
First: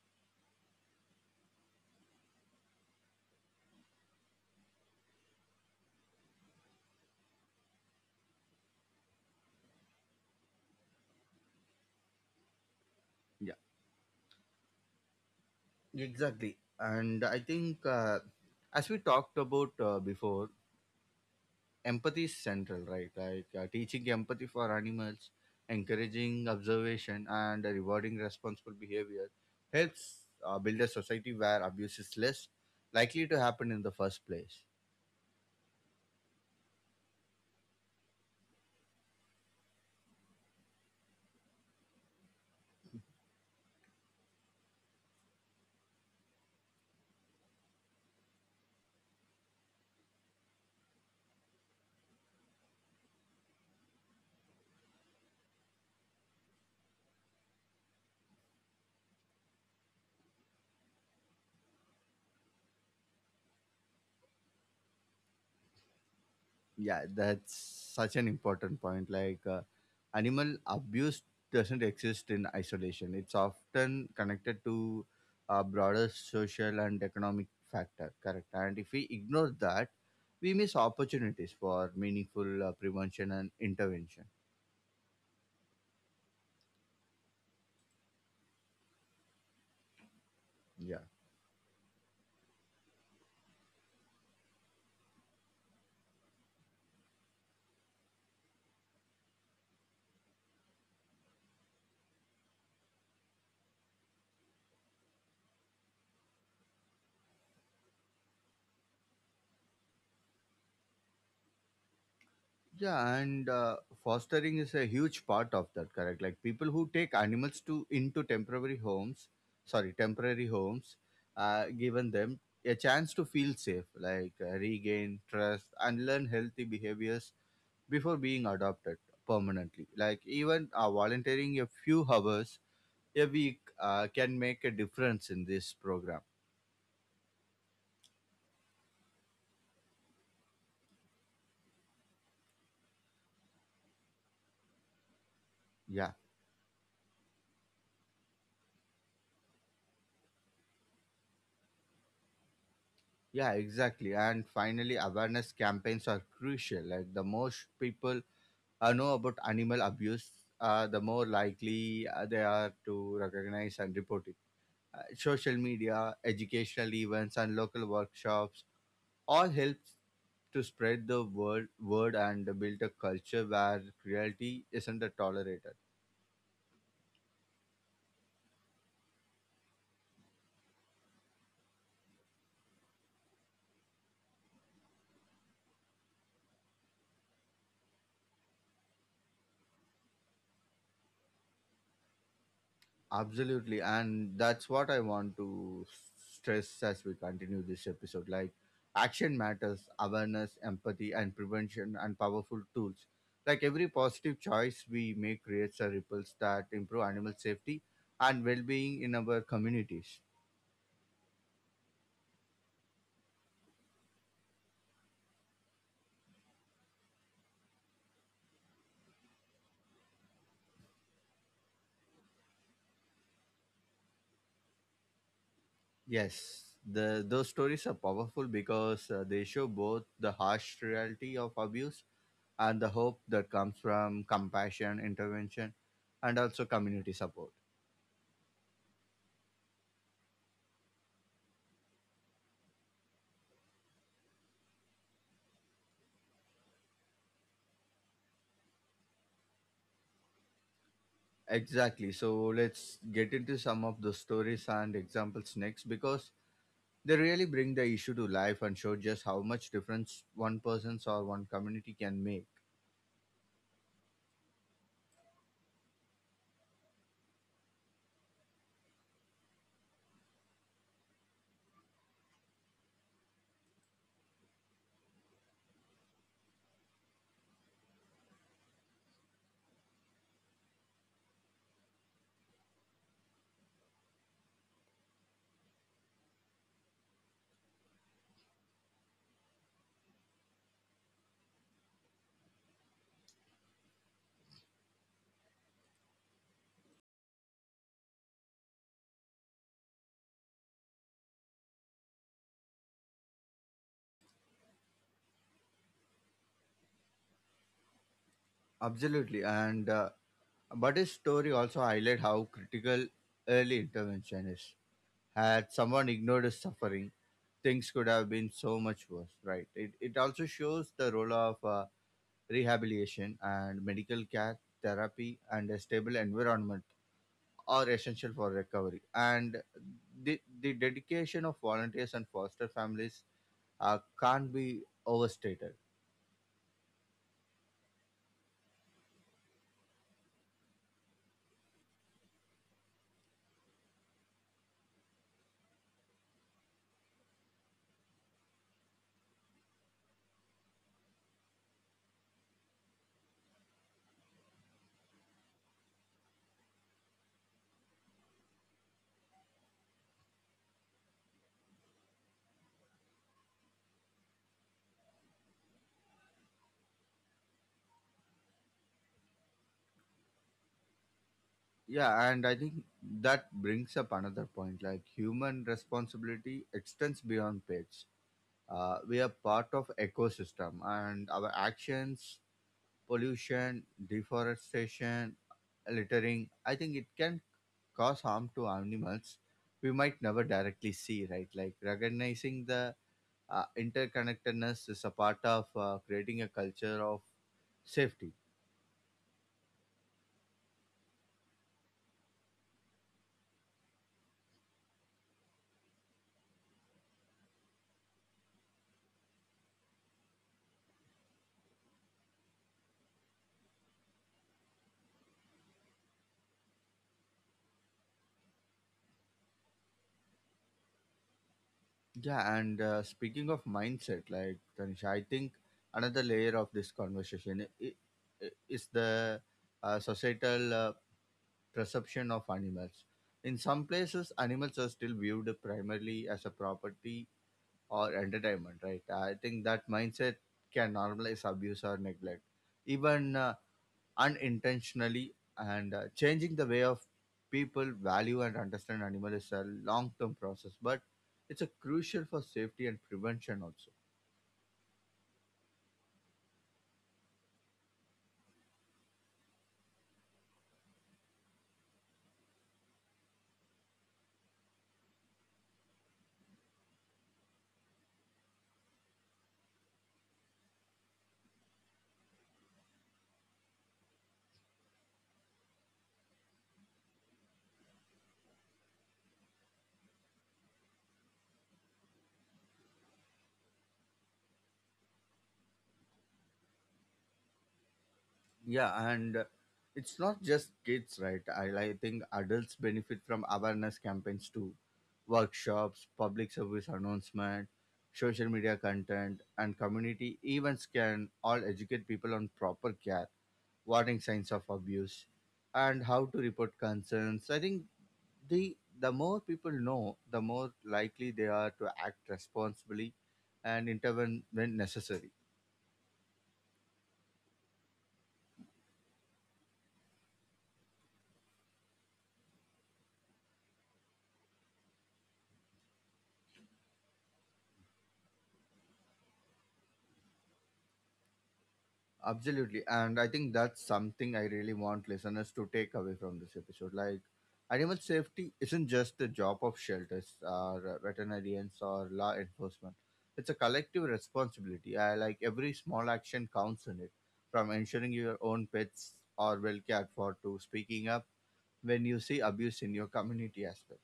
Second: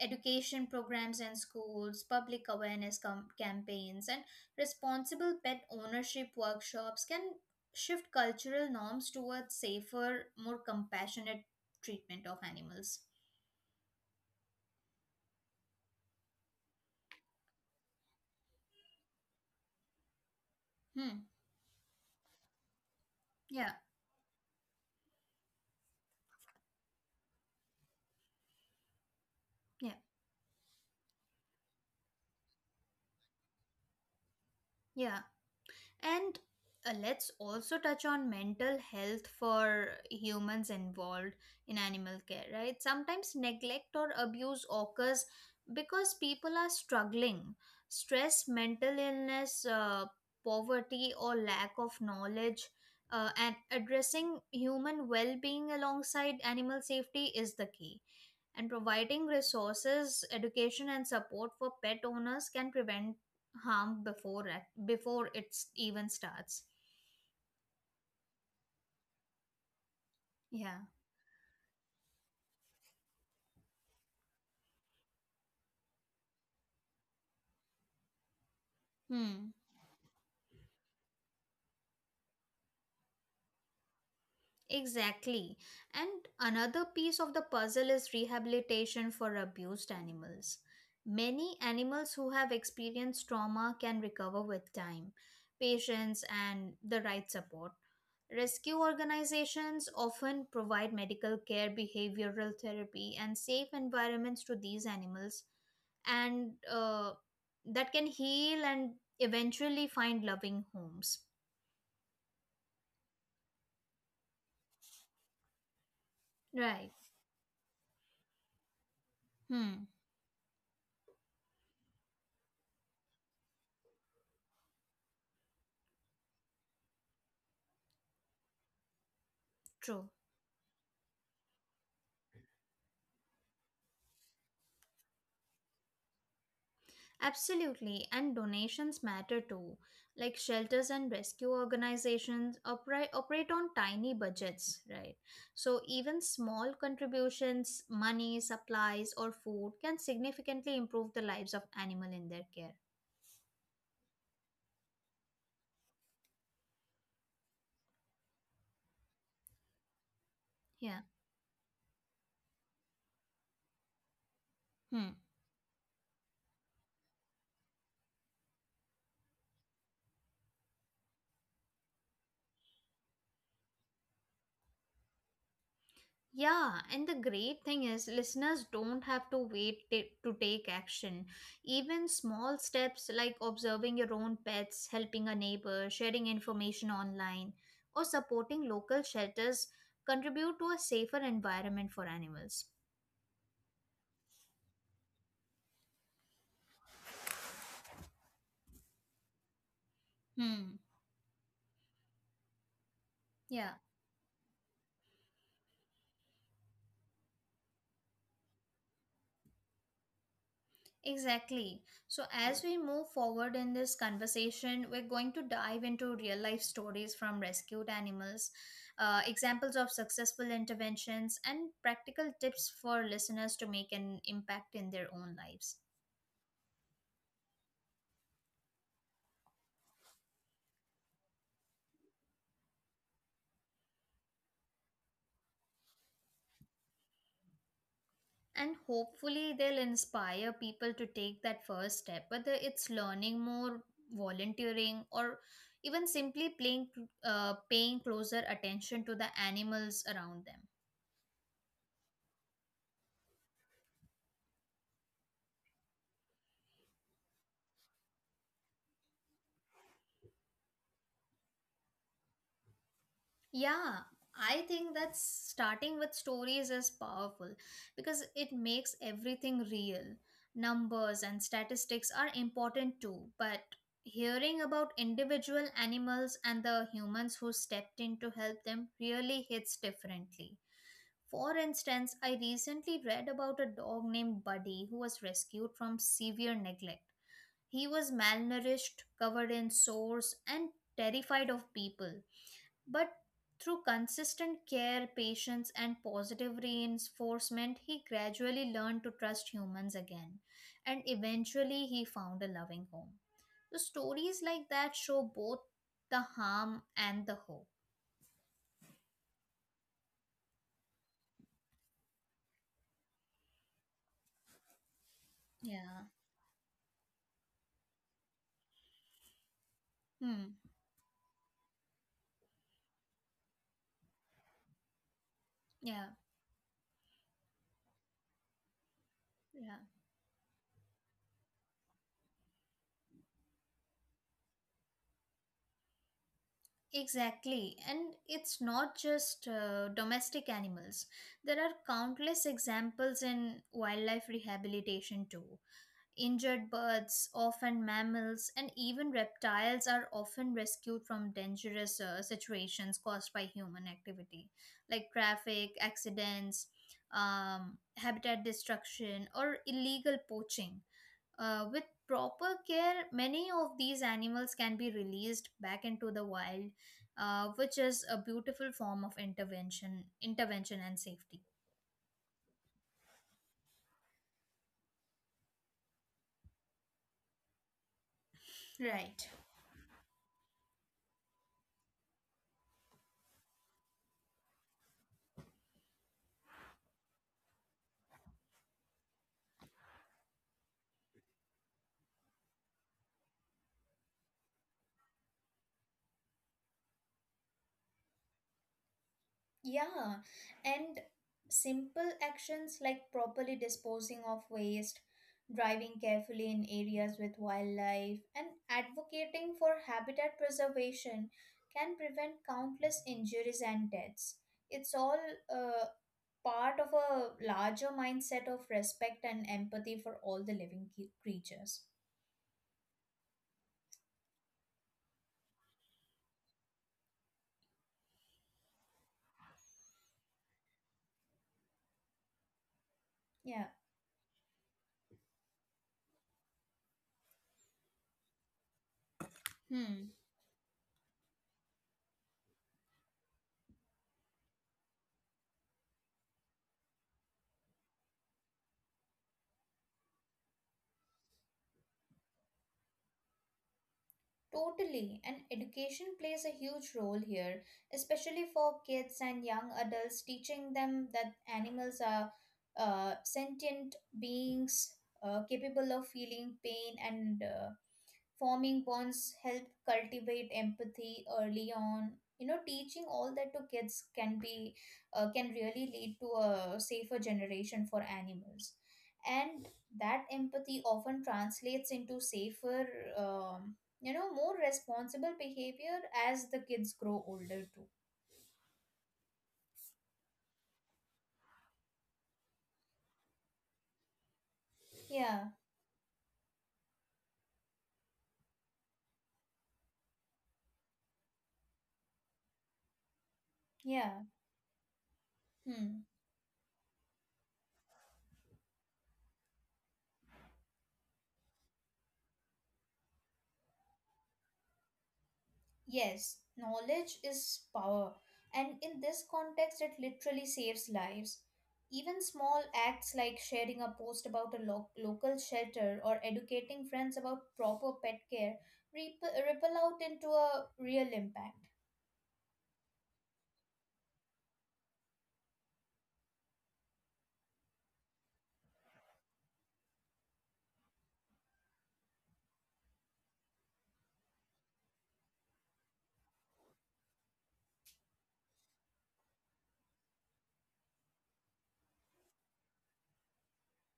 Speaker 2: education programs in schools, public awareness campaigns, and responsible pet ownership workshops can shift cultural norms towards safer, more compassionate treatment of animals.
Speaker 1: yeah, exactly. And I think as we talked about before,
Speaker 2: Hmm.
Speaker 1: empathy is central, right? Like
Speaker 2: Yeah.
Speaker 1: teaching empathy for animals, encouraging observation, and rewarding responsible behavior
Speaker 2: Yeah.
Speaker 1: helps build a society where abuse is less likely to happen in the first place.
Speaker 2: Yeah, and let's also touch on mental health for humans involved in animal care, right? Sometimes neglect or abuse occurs because people are struggling. Stress, mental illness, poverty, or lack of knowledge, and addressing human well being alongside animal safety is the key, and providing resources, education, and support for pet owners can prevent harm before it even starts.
Speaker 1: Yeah, that's such an important point, like animal
Speaker 2: Yeah.
Speaker 1: abuse doesn't exist in isolation. It's often connected to a broader social and economic factor, correct? And if we
Speaker 2: Hmm.
Speaker 1: ignore that, we miss opportunities for meaningful prevention and intervention.
Speaker 2: Exactly. And another piece of the puzzle is rehabilitation for abused animals.
Speaker 1: Yeah.
Speaker 2: Many animals who have experienced trauma can recover with time, patience, and the right support. Rescue organizations often provide medical care, behavioral therapy, and safe environments to these animals, and that can heal and eventually find loving homes.
Speaker 1: Yeah, and fostering is a huge part of that, correct? Like people
Speaker 2: Right.
Speaker 1: who take animals to into temporary homes,
Speaker 2: Hmm.
Speaker 1: sorry, temporary homes, given them a chance to feel safe, like regain trust and learn healthy behaviors before being adopted permanently.
Speaker 2: True.
Speaker 1: Like even volunteering a few hours a week can make a difference in this program.
Speaker 2: Absolutely, and donations matter too. Like shelters and rescue organizations operate on tiny budgets, right? So
Speaker 1: Yeah.
Speaker 2: even small contributions, money, supplies, or food can significantly improve the lives of animal in their care.
Speaker 1: Yeah, exactly. And finally, awareness campaigns are crucial. Like the most people know about animal abuse, the
Speaker 2: Yeah.
Speaker 1: more likely they are to recognize and report it.
Speaker 2: Hmm.
Speaker 1: Social media, educational events, and local workshops all help to spread the word and build a culture where cruelty isn't tolerated.
Speaker 2: Yeah, and the great thing is, listeners don't have to to take action. Even small steps like observing your own pets, helping a neighbor, sharing information online, or supporting local shelters contribute to a safer environment for animals.
Speaker 1: Absolutely, and that's what I want to stress as we continue this episode. Like, action matters, awareness,
Speaker 2: Hmm.
Speaker 1: empathy, and prevention, and powerful tools. Like,
Speaker 2: Yeah.
Speaker 1: every positive choice we make creates a ripples that improve animal safety and well being in our communities.
Speaker 2: Exactly. So, as we move forward in this conversation, we're going to dive into real life stories from rescued animals, examples of successful interventions, and practical tips for listeners to make an impact in their own lives.
Speaker 1: Yes, those stories are powerful because they show both the harsh reality of abuse and the hope that comes from compassion, intervention, and also community support.
Speaker 2: And hopefully, they'll inspire people to take that first step, whether it's learning more, volunteering, or even simply paying closer attention to the animals around them.
Speaker 1: Exactly. So let's get into some of the stories and examples next, because they really bring the issue to life and show just how much difference one person's or one community can make.
Speaker 2: Yeah, I think that starting with stories is powerful because it makes everything real. Numbers and statistics are important too, but hearing about individual animals and the humans who stepped in to help them really hits differently. For instance, I recently read about a dog named Buddy who was rescued from severe neglect. He was malnourished, covered in sores, and terrified of people, but through consistent care, patience, and positive reinforcement, he gradually learned to trust humans again, and eventually he found a loving home. The stories like that show both the harm and the hope.
Speaker 1: Absolutely. And but his story also highlight how critical early intervention is. Had
Speaker 2: Yeah.
Speaker 1: someone ignored his suffering, things could have been so much worse, right? It also
Speaker 2: Hmm.
Speaker 1: shows the role of rehabilitation and medical care, therapy, and a
Speaker 2: Yeah.
Speaker 1: stable environment are essential for recovery. And
Speaker 2: Yeah.
Speaker 1: the dedication of volunteers and foster families can't be overstated.
Speaker 2: Exactly. And it's not just domestic animals. There are countless examples in wildlife rehabilitation too. Injured birds, often mammals, and even reptiles are often rescued from dangerous situations caused by human activity, like traffic accidents, habitat destruction, or illegal poaching. With proper care, many of these animals can be released back into the wild, which is a beautiful form of intervention and safety.
Speaker 1: Yeah, and I think that brings up another point, like human responsibility extends beyond pets. We
Speaker 2: Right.
Speaker 1: are part of ecosystem and our actions, pollution, deforestation, littering, I think it can cause harm to animals we might never directly see, right? Like recognizing the interconnectedness is a part of creating a culture of safety.
Speaker 2: Yeah, and simple actions like properly disposing of waste, driving carefully in areas with wildlife, and advocating for habitat preservation can prevent countless injuries and deaths. It's all uh, part of a larger mindset of respect and empathy for all the living creatures.
Speaker 1: Yeah, and speaking of mindset, like Tanisha, I think another layer of this conversation is the societal perception of animals. In
Speaker 2: Yeah.
Speaker 1: some places, animals are still viewed primarily as a property or entertainment, right? I think that
Speaker 2: Hmm.
Speaker 1: mindset can normalize abuse or neglect. Even unintentionally, and changing the way of people value and understand animal is a long term process, but it's a crucial for safety and prevention also.
Speaker 2: Totally, and education plays a huge role here, especially for kids and young adults, teaching them that animals are sentient beings capable of feeling pain and forming bonds, help cultivate empathy early on. You know, teaching all that to kids can be can really lead to a safer generation for animals, and that empathy often translates into safer, um, you know, more responsible behavior as the kids grow older too.
Speaker 1: Yeah, and it's not just kids, right? I think adults benefit from awareness campaigns too,
Speaker 2: Yeah,
Speaker 1: workshops, public service announcement, social media content, and community events can all educate people on proper care, warning
Speaker 2: yeah.
Speaker 1: signs of abuse,
Speaker 2: Hmm.
Speaker 1: and how to report concerns. I think the more people know, the more likely they are to act responsibly and intervene when necessary.
Speaker 2: Yes, knowledge is power, and in this context, it literally saves lives. Even small acts like sharing a post about a local shelter or educating friends about proper pet care rip- ripple out into a real impact.
Speaker 1: Absolutely. And I think that's something I really want listeners to take away from this episode. Like, animal safety isn't just the job of shelters, or veterinarians, or law enforcement. It's a collective responsibility. I like every small action counts in it, from ensuring your own pets are well cared for to speaking up when you see abuse in your community as well.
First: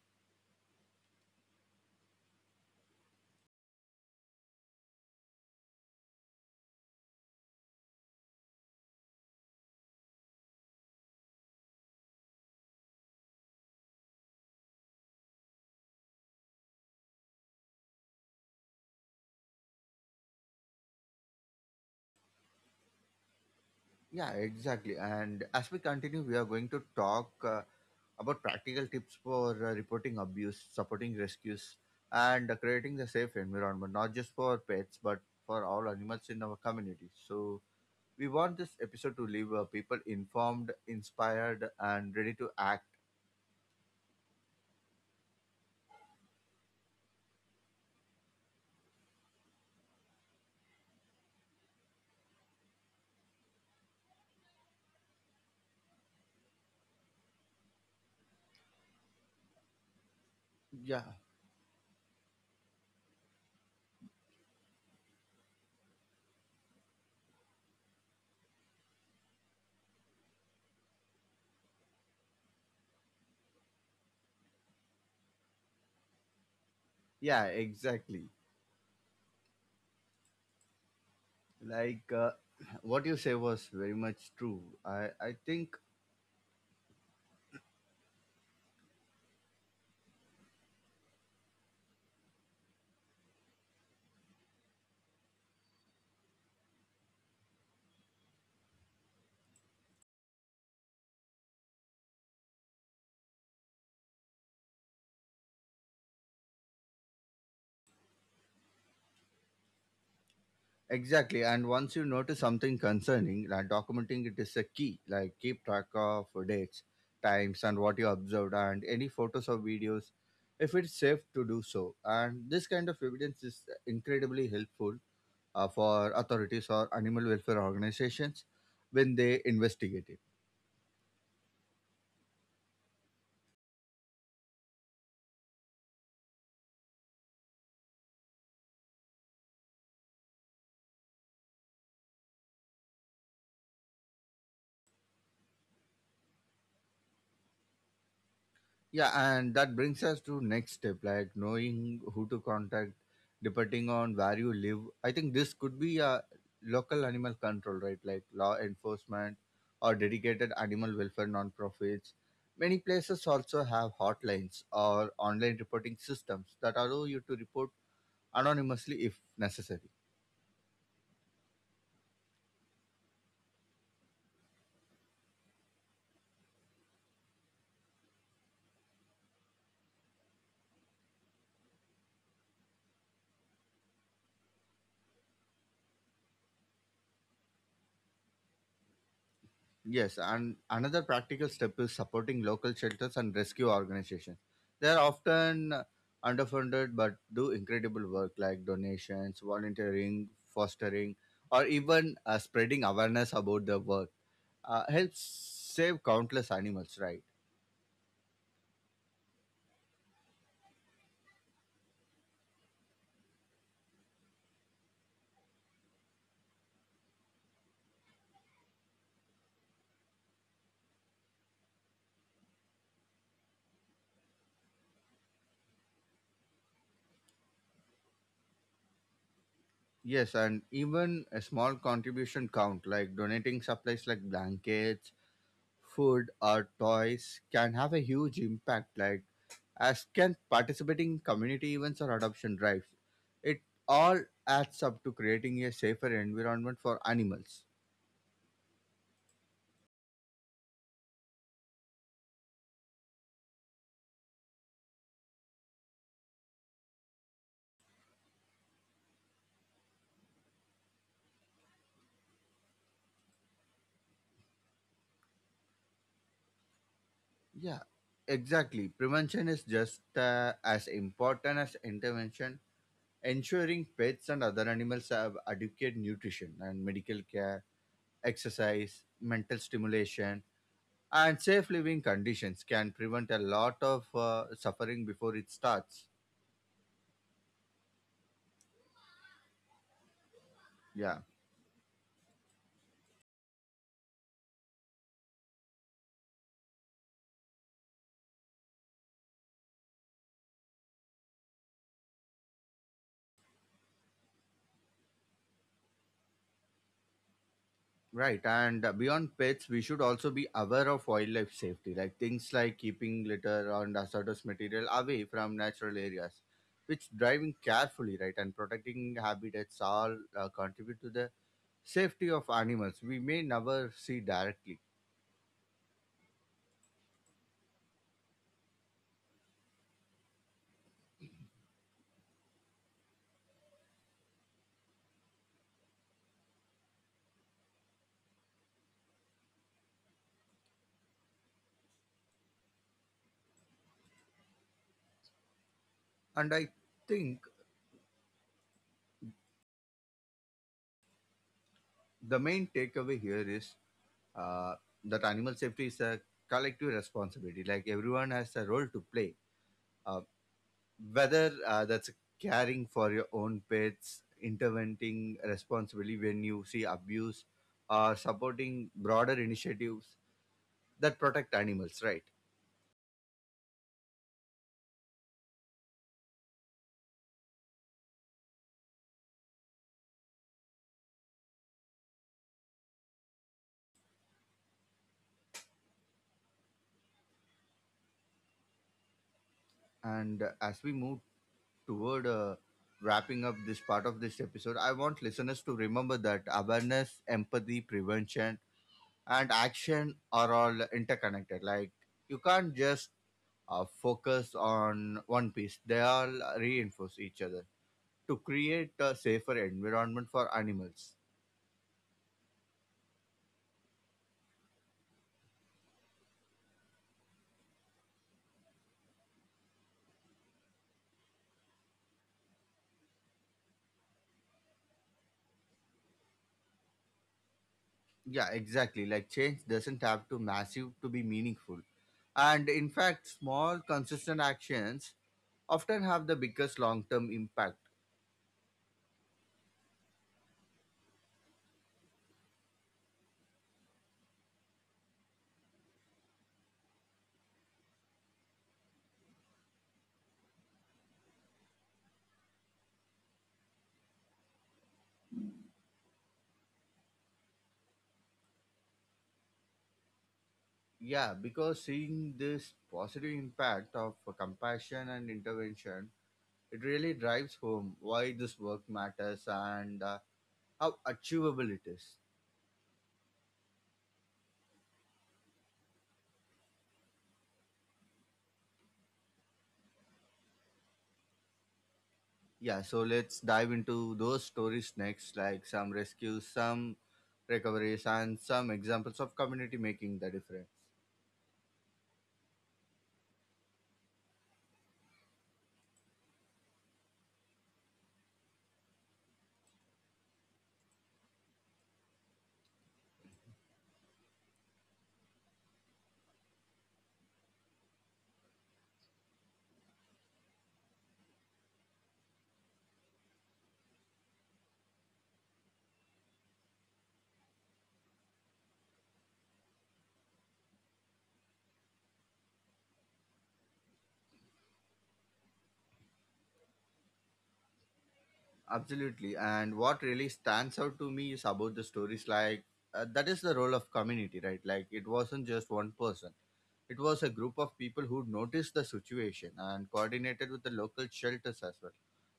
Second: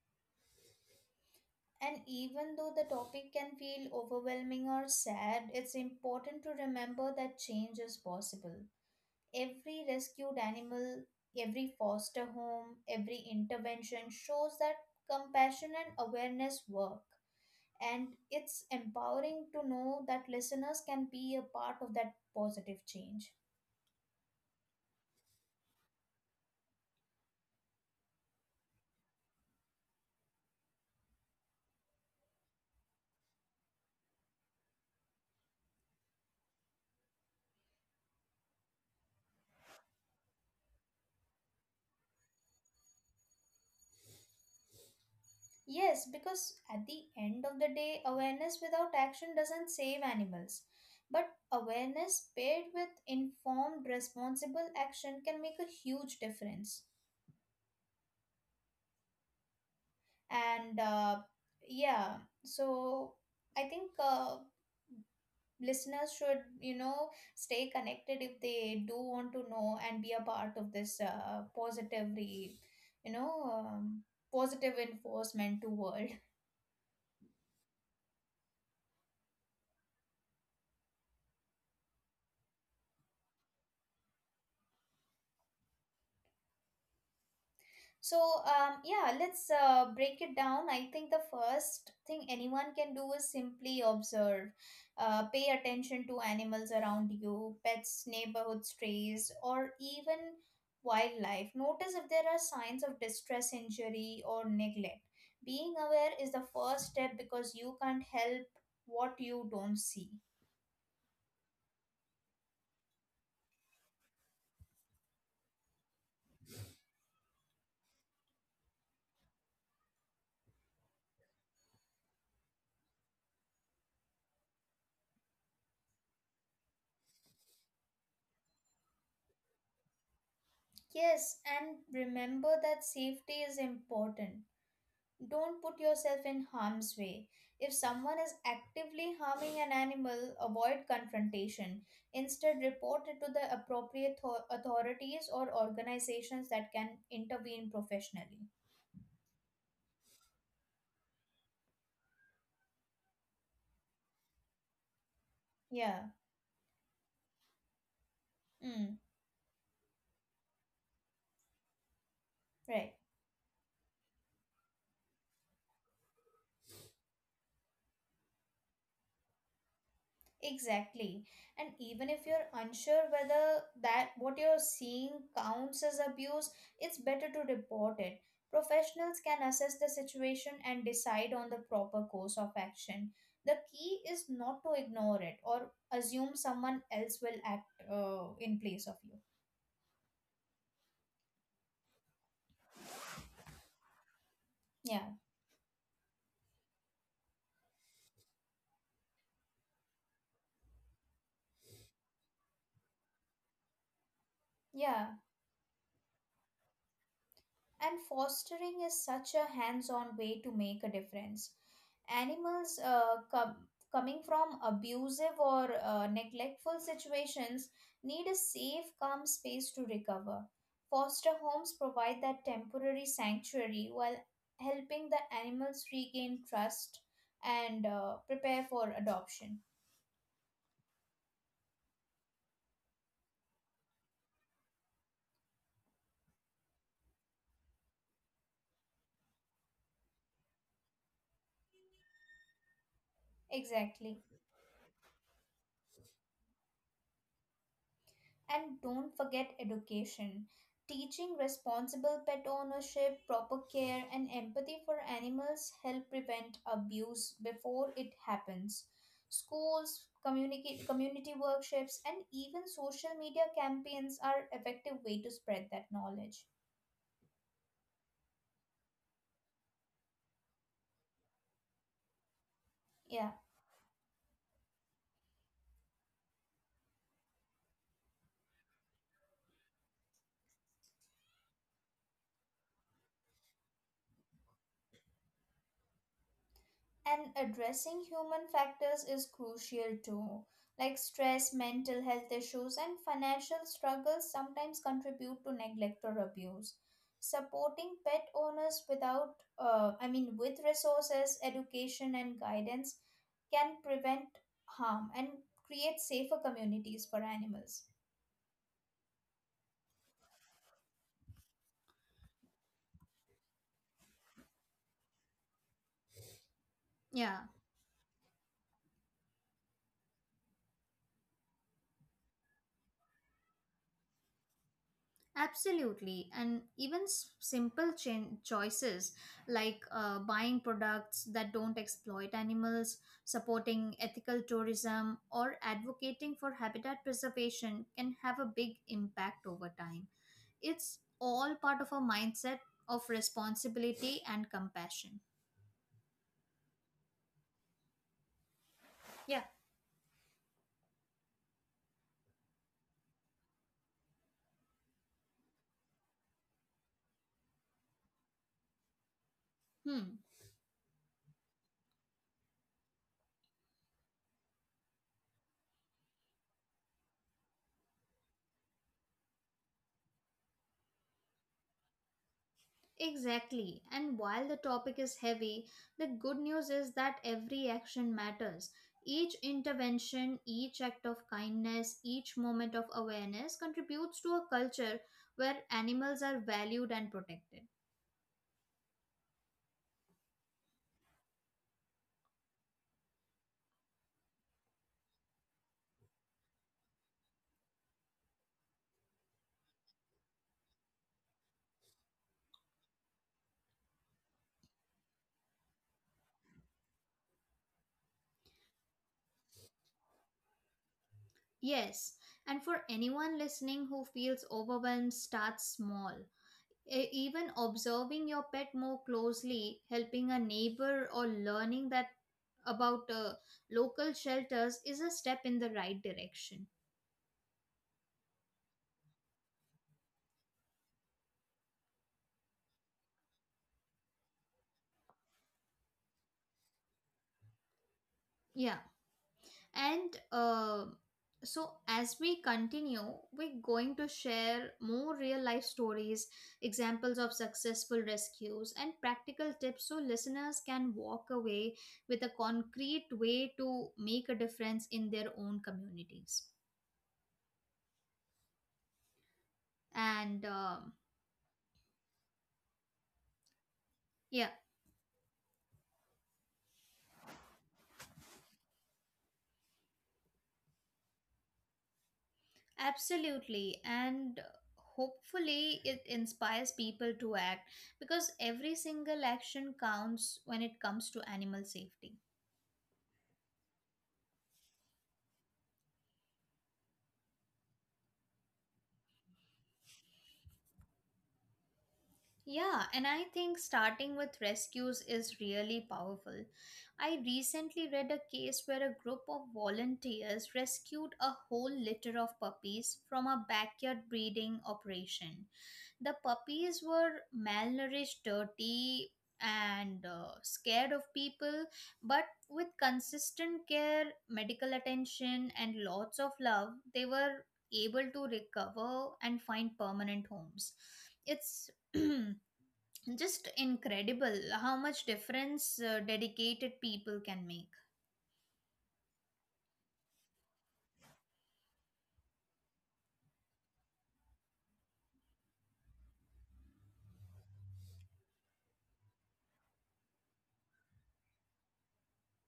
Speaker 2: And even though the topic can feel overwhelming or sad, it's important to remember that change is possible. Every rescued animal, every foster home, every intervention shows that compassion and awareness work. And it's empowering to know that listeners can be a part of that positive change.
Speaker 1: Yeah, exactly. And as we continue, we are going to talk about practical tips for reporting abuse, supporting rescues, and creating a safe environment, not just for pets, but for all animals in our community. So, we want this episode to leave people informed, inspired, and ready to act.
Speaker 2: Yes, because at the end of the day, awareness without action doesn't save animals. But awareness paired with informed, responsible action can make a huge difference. And
Speaker 1: Yeah,
Speaker 2: yeah so I think listeners should, you know, stay connected if they do want to know and be a part of this positively, you know, positive enforcement to world.
Speaker 1: yeah, exactly. Like what you say was very much true. I think.
Speaker 2: So, yeah, let's break it down. I think the first thing anyone can do is simply observe, pay attention to animals around you, pets, neighborhood strays, or even wildlife. Notice if there are signs of distress, injury, or neglect. Being aware is the first step because you can't help what you don't see.
Speaker 1: Exactly. And once you notice something concerning, like documenting it is a key. Like keep track of dates, times, and what you observed, and any photos or videos, if it's safe to do so. And this kind of evidence is incredibly helpful for authorities or animal welfare organizations when they investigate it.
Speaker 2: Yes, and remember that safety is important. Don't put yourself in harm's way. If someone is actively harming an animal, avoid confrontation. Instead, report it to the appropriate authorities or organizations that can intervene professionally.
Speaker 1: Yeah, and that brings us to next step, like knowing who to contact depending on where you live. I think this could be
Speaker 2: Yeah,
Speaker 1: a local animal control, right? Like law
Speaker 2: mm,
Speaker 1: enforcement or dedicated animal welfare nonprofits. Many
Speaker 2: right.
Speaker 1: places also have hotlines or online reporting systems that allow you to report anonymously if necessary.
Speaker 2: Exactly. And even if you're unsure whether that what you're seeing counts as abuse, it's better to report it. Professionals can assess the situation and decide on the proper course of action. The key is not to ignore it or assume someone else will act in place of you.
Speaker 1: Yes, and another practical step is supporting local shelters and rescue organizations. They are
Speaker 2: Yeah.
Speaker 1: often underfunded but do incredible work, like donations, volunteering, fostering, or even spreading awareness about their work.
Speaker 2: Yeah.
Speaker 1: Helps save countless animals, right?
Speaker 2: And fostering is such a hands on way to make a difference. Animals coming from abusive or neglectful situations need a safe, calm space to recover. Foster homes provide that temporary sanctuary while helping the animals regain trust and prepare for adoption.
Speaker 1: Yes, and even a small contribution count like donating supplies like blankets, food, or toys can have a huge impact, like, as can participating in community events or adoption drives. It
Speaker 2: Exactly.
Speaker 1: all adds up to creating a safer environment for animals.
Speaker 2: And don't forget education. Teaching responsible pet ownership, proper care, and empathy for animals help prevent abuse before it happens. Schools, community workshops, and even social media campaigns are effective way to spread that knowledge.
Speaker 1: Yeah, exactly. Prevention is just as important as intervention.
Speaker 2: Yeah.
Speaker 1: Ensuring pets and other animals have adequate nutrition and medical care, exercise, mental stimulation, and safe living conditions can prevent a lot of suffering before it starts.
Speaker 2: And addressing human factors is crucial too. Like
Speaker 1: Yeah.
Speaker 2: stress, mental health issues, and financial struggles sometimes contribute to neglect or abuse. Supporting pet owners without, I mean, with resources, education, and guidance can prevent harm and create safer communities for animals.
Speaker 1: Right, and beyond pets, we should also be aware of wildlife safety, like things like keeping litter and hazardous material away from natural areas, which
Speaker 2: Yeah,
Speaker 1: driving carefully, right, and protecting habitats all contribute to the safety of animals we may never see directly.
Speaker 2: absolutely, and even simple choices like buying products that don't exploit animals, supporting ethical tourism, or advocating for habitat preservation can have a big impact over time. It's all part of a mindset of responsibility and compassion.
Speaker 1: And I think
Speaker 2: Yeah.
Speaker 1: the main takeaway here is uh, that animal safety is a collective responsibility, like everyone has a role to play.
Speaker 2: Hmm.
Speaker 1: Uh, Whether that's caring for your own pets, intervening responsibly when you see abuse, or supporting broader initiatives that protect animals, right?
Speaker 2: Exactly. And while the topic is heavy, the good news is that every action matters. Each intervention, each act of kindness, each moment of awareness contributes to a culture where animals are valued and protected.
Speaker 1: And as we move toward wrapping up this part of this episode, I want listeners to remember that awareness, empathy, prevention, and action are all interconnected. Like, you can't just focus on one piece, they all reinforce each other to create a safer environment for animals.
Speaker 2: Yes, and for anyone listening who feels overwhelmed, start small. Even observing your pet more closely, helping a neighbor, or learning that about local shelters is a step in the right direction.
Speaker 1: Yeah, exactly. Like change doesn't have to massive to be meaningful. And in fact, small consistent actions often have the biggest long-term impact.
Speaker 2: Yeah. And so, as we continue, we're going to share more real life stories, examples of successful rescues, and practical tips so listeners can walk away with a concrete way to make a difference in their own communities. And
Speaker 1: Yeah, because seeing this positive impact of
Speaker 2: yeah,
Speaker 1: compassion and intervention, it really drives home why this work matters and how achievable it is.
Speaker 2: absolutely. And hopefully, it inspires people to act because every single action counts when it comes to animal safety.
Speaker 1: Yeah, so let's dive into those stories next, like some rescues, some recoveries, and some examples of community making the difference.
Speaker 2: Yeah, and I think starting with rescues is really powerful. I recently read a case where a group of volunteers rescued a whole litter of puppies from a backyard breeding operation. The puppies were malnourished, dirty, and scared of people, but with consistent care, medical attention, and lots of love, they were able to recover and find permanent homes. It's just incredible how much difference dedicated people can make.
Speaker 1: Absolutely. And what really stands out to me is about the stories like that is the role of community, right? Like it wasn't just one person, it was a group of people who noticed the situation and coordinated with the local shelters as well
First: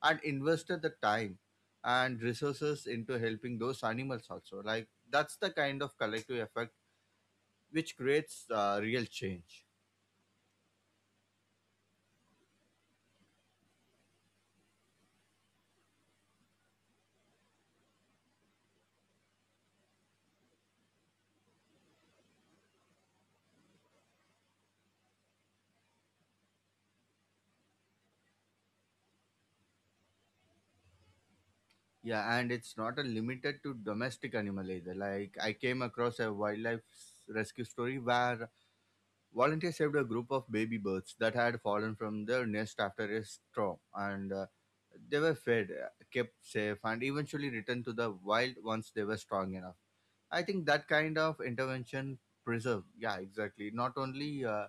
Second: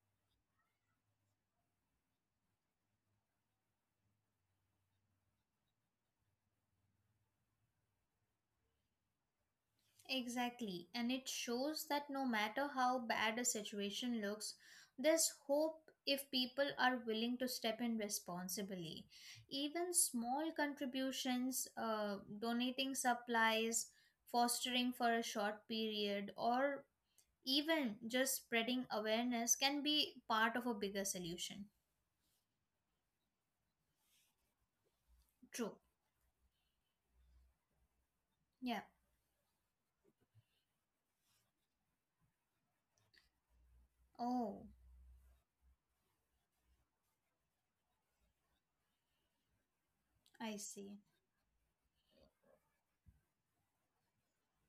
Speaker 1: and invested the time and resources into helping those animals also. Like that's the kind of collective effect which creates real change.
Speaker 2: Exactly, and it shows that no matter how bad a situation looks, there's hope if people are willing to step in responsibly. Even small contributions, donating supplies, fostering for a short period, or even just spreading awareness can be part of a bigger solution.
Speaker 1: Yeah, and it's not a limited to domestic animal either. Like I
Speaker 2: True.
Speaker 1: came across a wildlife rescue story where
Speaker 2: Yeah.
Speaker 1: volunteers saved a group of baby birds that had fallen from their nest after a storm, and
Speaker 2: Oh,
Speaker 1: they were fed, kept safe, and eventually returned to the wild once they were strong enough. I
Speaker 2: I
Speaker 1: think that
Speaker 2: see.
Speaker 1: kind of intervention preserve, yeah, exactly, not only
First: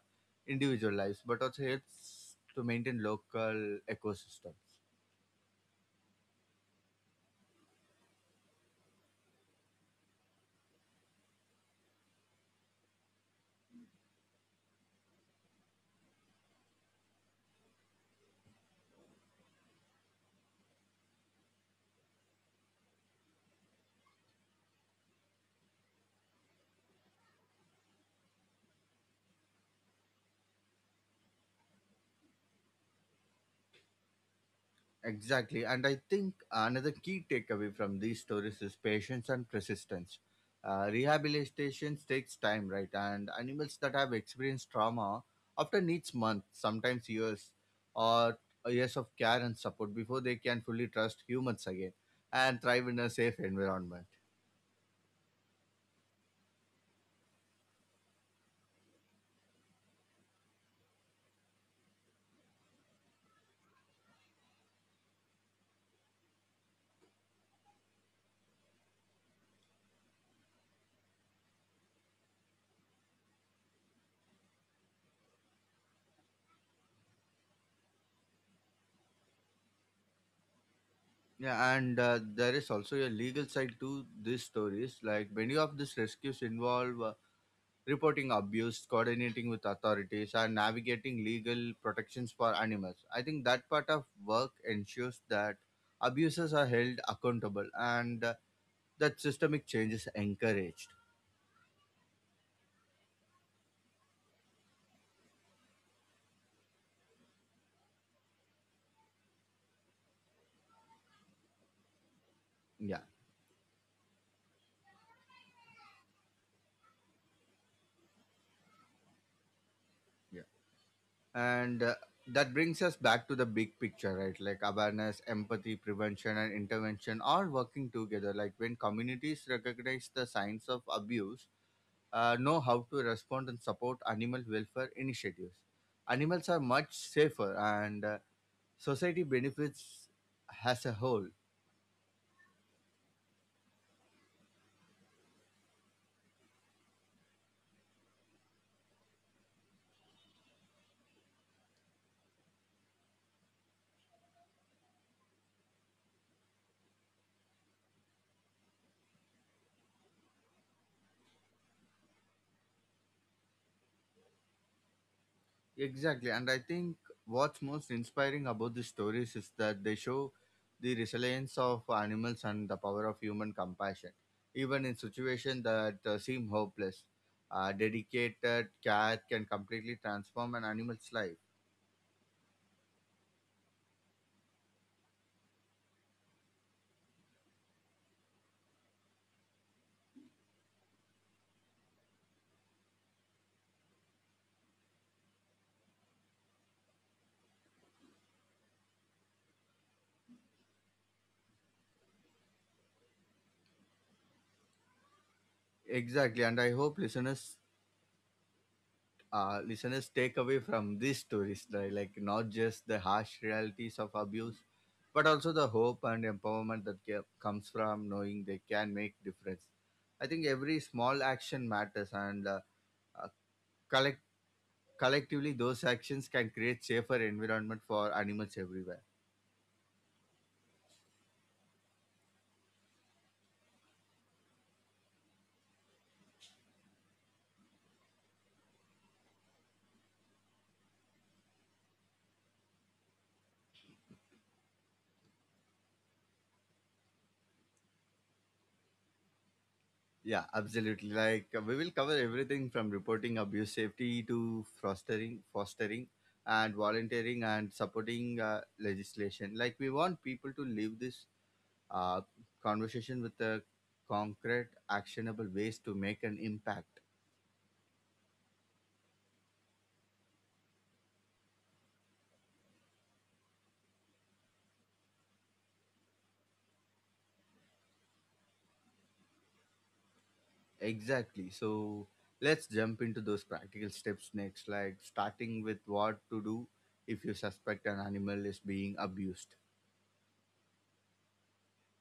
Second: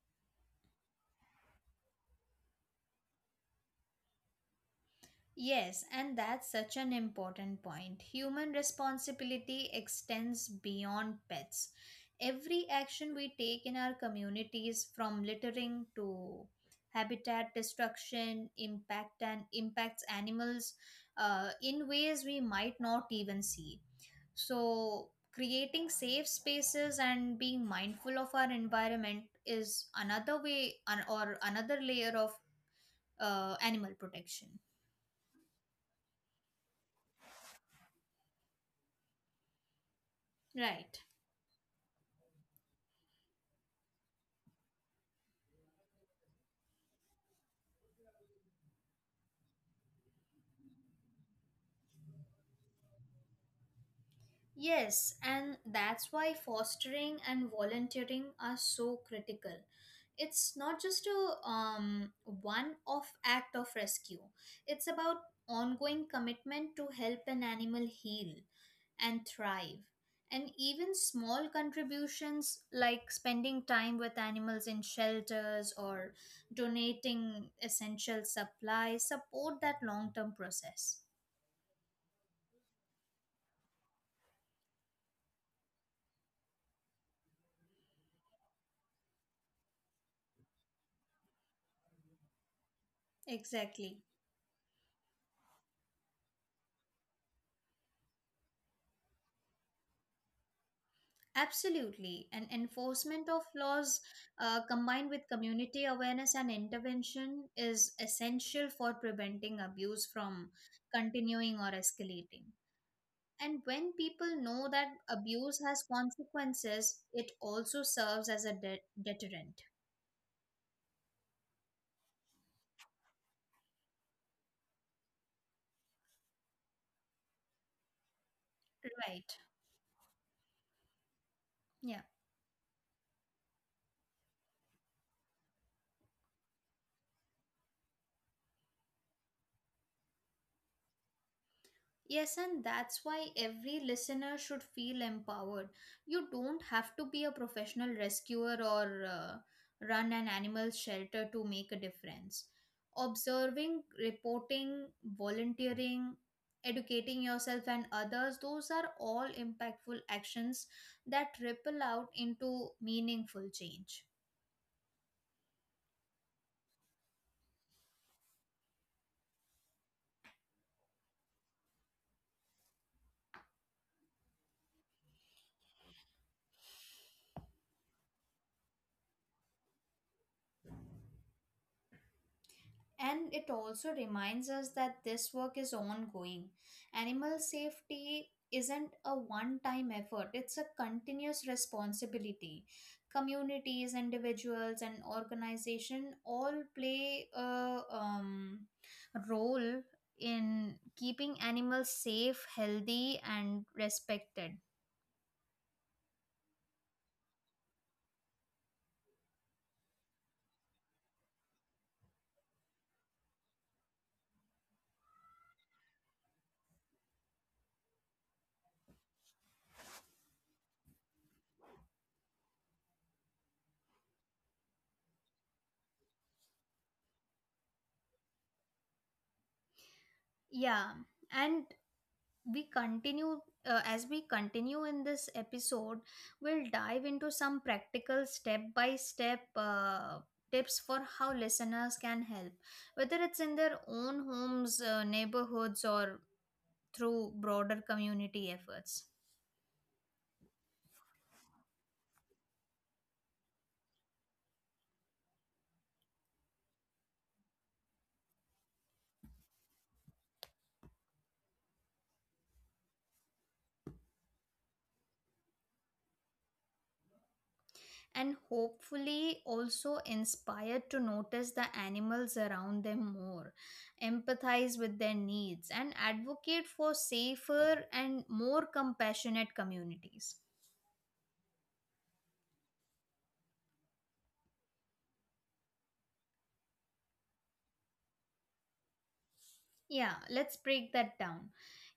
Speaker 1: individual lives but also helps to maintain local ecosystems.
Speaker 2: Yes, and that's such an important point. Human responsibility extends beyond pets. Every action we take in our communities, from littering to habitat destruction, impacts animals in ways we might not even see. So, creating safe spaces and being mindful of our environment is another way or another layer of animal protection.
Speaker 1: Exactly. And I think another key takeaway from these stories is patience and persistence.
Speaker 2: Right.
Speaker 1: Rehabilitation takes time, right? And animals that have experienced trauma often needs months, sometimes or years of care and support before they can fully trust humans again and thrive in a safe environment.
Speaker 2: Yes, and that's why fostering and volunteering are so critical. It's not just a one off act of rescue, it's about ongoing commitment to help an animal heal and thrive. And even small contributions like spending time with animals in shelters or donating essential supplies support that long term process.
Speaker 1: Yeah, and there is also a legal side to these stories. Like many of these rescues involve reporting abuse, coordinating with authorities, and navigating legal protections for animals. I think that part
Speaker 2: Exactly.
Speaker 1: of work ensures that abusers are held accountable and that systemic change is encouraged.
Speaker 2: Absolutely. And enforcement of laws combined with community awareness and intervention is essential for preventing abuse from continuing or escalating.
Speaker 1: Yeah.
Speaker 2: And when people know that abuse has consequences, it also serves as a deterrent.
Speaker 1: Yeah. And that brings us back to the big picture, right? Like awareness, empathy, prevention, and intervention all working together. Like when
Speaker 2: Right.
Speaker 1: communities recognize the signs of abuse,
Speaker 2: Yeah.
Speaker 1: know how to respond and support animal welfare initiatives. Animals are much safer and society benefits as a whole.
Speaker 2: Yes, and that's why every listener should feel empowered. You don't have to be a professional rescuer or run an animal shelter to make a difference. Observing, reporting, volunteering, educating yourself and others, those are all impactful actions that ripple out into meaningful change.
Speaker 1: Exactly. And I think what's most inspiring about these stories is that they show the resilience of animals and the power of human compassion. Even in situations that seem hopeless, a dedicated care can completely transform an animal's life.
Speaker 2: And it also reminds us that this work is ongoing. Animal safety isn't a one time effort, it's a continuous responsibility. Communities, individuals, and organization all play a role in keeping animals safe, healthy, and respected.
Speaker 1: Exactly. And I hope listeners take away from these stories, right? Like not just the harsh realities of abuse, but also the hope and empowerment that comes from knowing they can make difference. I think every small action matters, and uh, collect collectively those actions can create safer environment for animals everywhere.
Speaker 2: Yeah, and we continue as we continue in this episode we'll dive into some practical step by step tips for how listeners can help, whether it's in their own homes, neighborhoods, or through broader community efforts,
Speaker 1: Yeah, absolutely. Like we will cover everything from reporting abuse safety to fostering and volunteering and supporting legislation. Like we want people to live this uh, conversation with the concrete, actionable ways to make an impact.
Speaker 2: and hopefully also inspired to notice the animals around them more, empathize with their needs, and advocate for safer and more compassionate communities.
Speaker 1: Exactly. So let's jump into those practical steps next, like starting with what to do if you suspect an animal is being abused.
Speaker 2: Yeah, let's break that down.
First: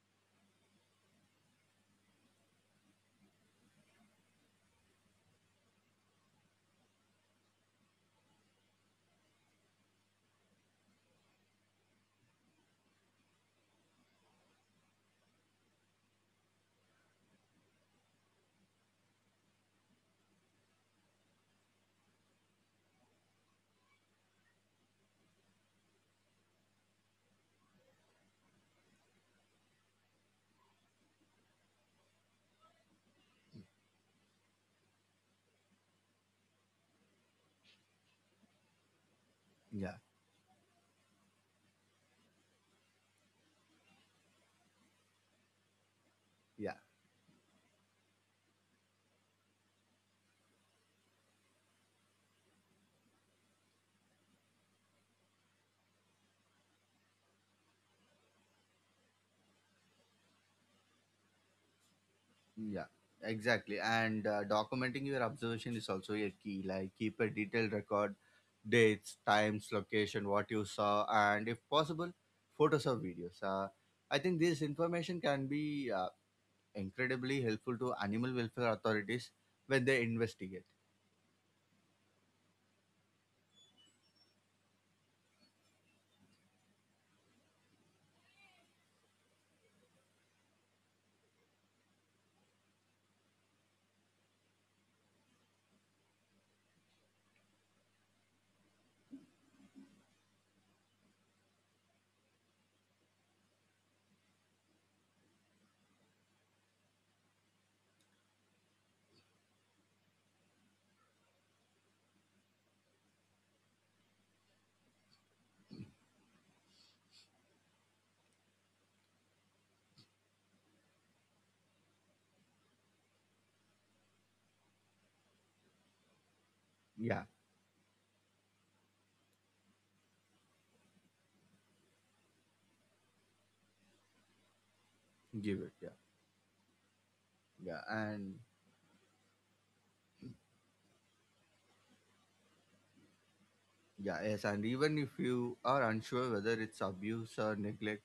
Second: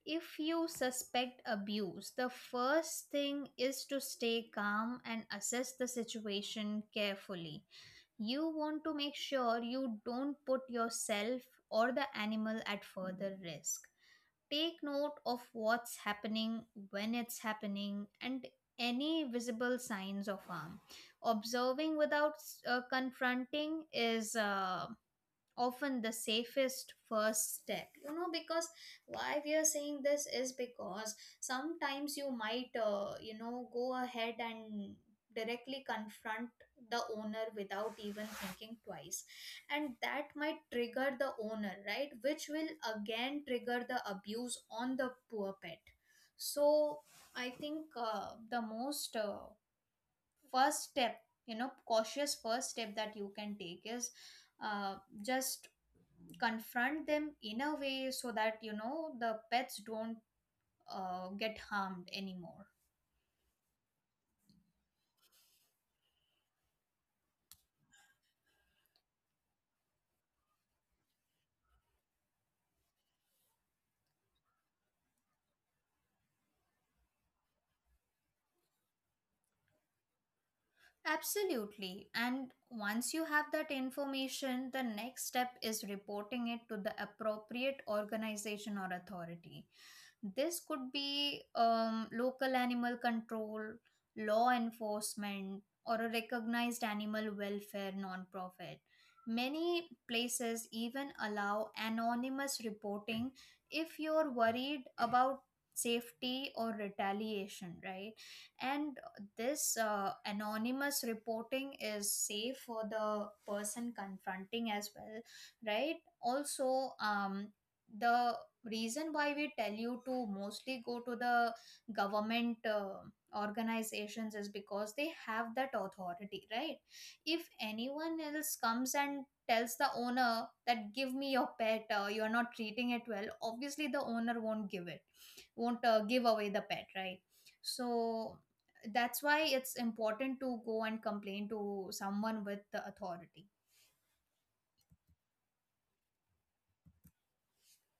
Speaker 2: If you suspect abuse, the first thing is to stay calm and assess the situation carefully. You want to make sure you don't put yourself or the animal at further risk. Take note of what's happening, when it's happening, and any visible signs of harm. Observing without confronting is, often the safest first step, you know, because why we are saying this is because sometimes you might, you know, go ahead and directly confront the owner without even thinking twice, and
Speaker 1: Yeah,
Speaker 2: that might trigger the owner, right, which will again trigger the abuse on the poor pet. So
Speaker 1: yeah,
Speaker 2: I think, the most first step you know, cautious first step that you can take is, uh, just confront them in a way so that, you know, the pets don't get harmed anymore.
Speaker 1: yeah. Exactly. And documenting your observation is also a key. Like keep a detailed record, dates, times, location, what you saw, and if possible, photos or videos. I think this information can be incredibly helpful to animal welfare authorities when they investigate.
Speaker 2: Absolutely. And once you have that information, the next step is reporting it to the appropriate organization or authority. This could be, local animal control, law enforcement, or a recognized animal welfare nonprofit. Many places even allow anonymous reporting if you're worried about safety or retaliation, right? And this anonymous reporting is safe for the person confronting as well, right? Also, the reason why we tell you to mostly go to the government organizations is because they have that authority, right?
Speaker 1: Yeah,
Speaker 2: If anyone else comes and tells the owner that give me your pet, you're not treating it well, obviously the owner won't give it,
Speaker 1: give it.
Speaker 2: won't
Speaker 1: Yeah,
Speaker 2: give away the pet, right?
Speaker 1: yeah, and
Speaker 2: So that's why it's important to go and complain to someone with the authority.
Speaker 1: yeah, yes, and even if you are unsure whether it's abuse or neglect,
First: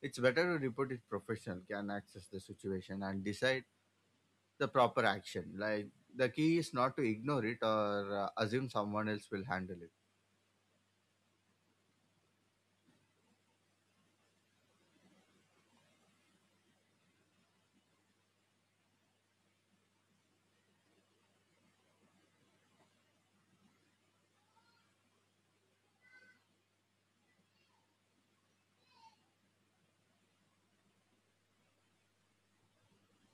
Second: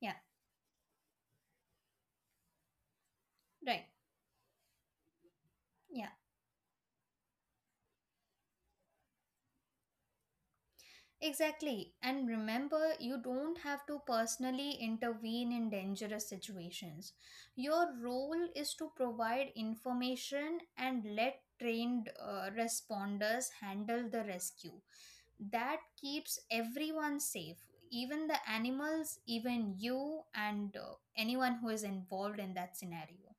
Speaker 2: Yeah.
Speaker 1: it's better to report it professional can access the situation and decide
Speaker 2: Right.
Speaker 1: the proper action. Like
Speaker 2: Yeah,
Speaker 1: the key is not to ignore it or assume someone else will handle it.
Speaker 2: exactly, and remember you don't have to personally intervene in dangerous situations. Your role is to provide information and let trained responders handle the rescue. That keeps everyone safe, even the animals, even you, and anyone who is involved in that scenario.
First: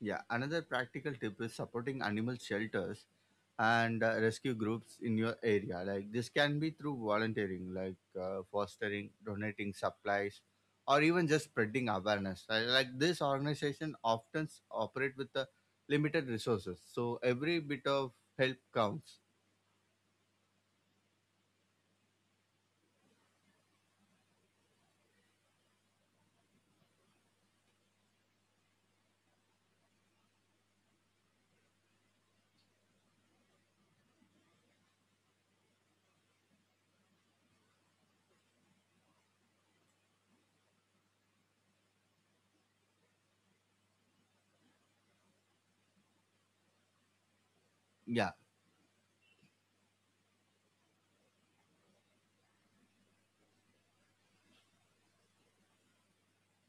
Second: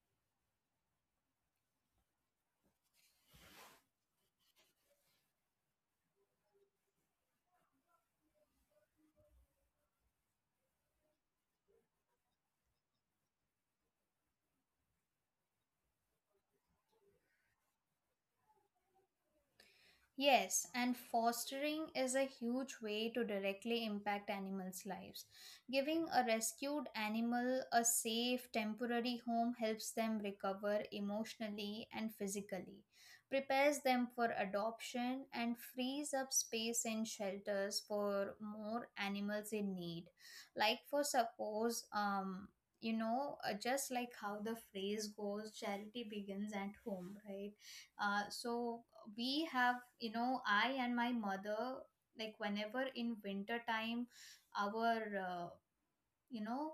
Speaker 1: Yeah, another practical tip is supporting animal shelters and rescue groups in your area. Like this can be through volunteering, like fostering, donating supplies, or even just spreading awareness. Like this organization often operate with limited resources, so every bit of help counts.
Speaker 2: Yes, and fostering is a huge way to directly impact animals' lives. Giving a rescued animal a safe, temporary home helps them recover emotionally and physically, prepares them for adoption, and frees up space in shelters for more animals in need. Like, for suppose, you know, just like how the phrase goes, charity begins at home, right? Uh,
Speaker 1: Yeah,
Speaker 2: so, we have, you know, I and my mother, like whenever in winter time our, you know,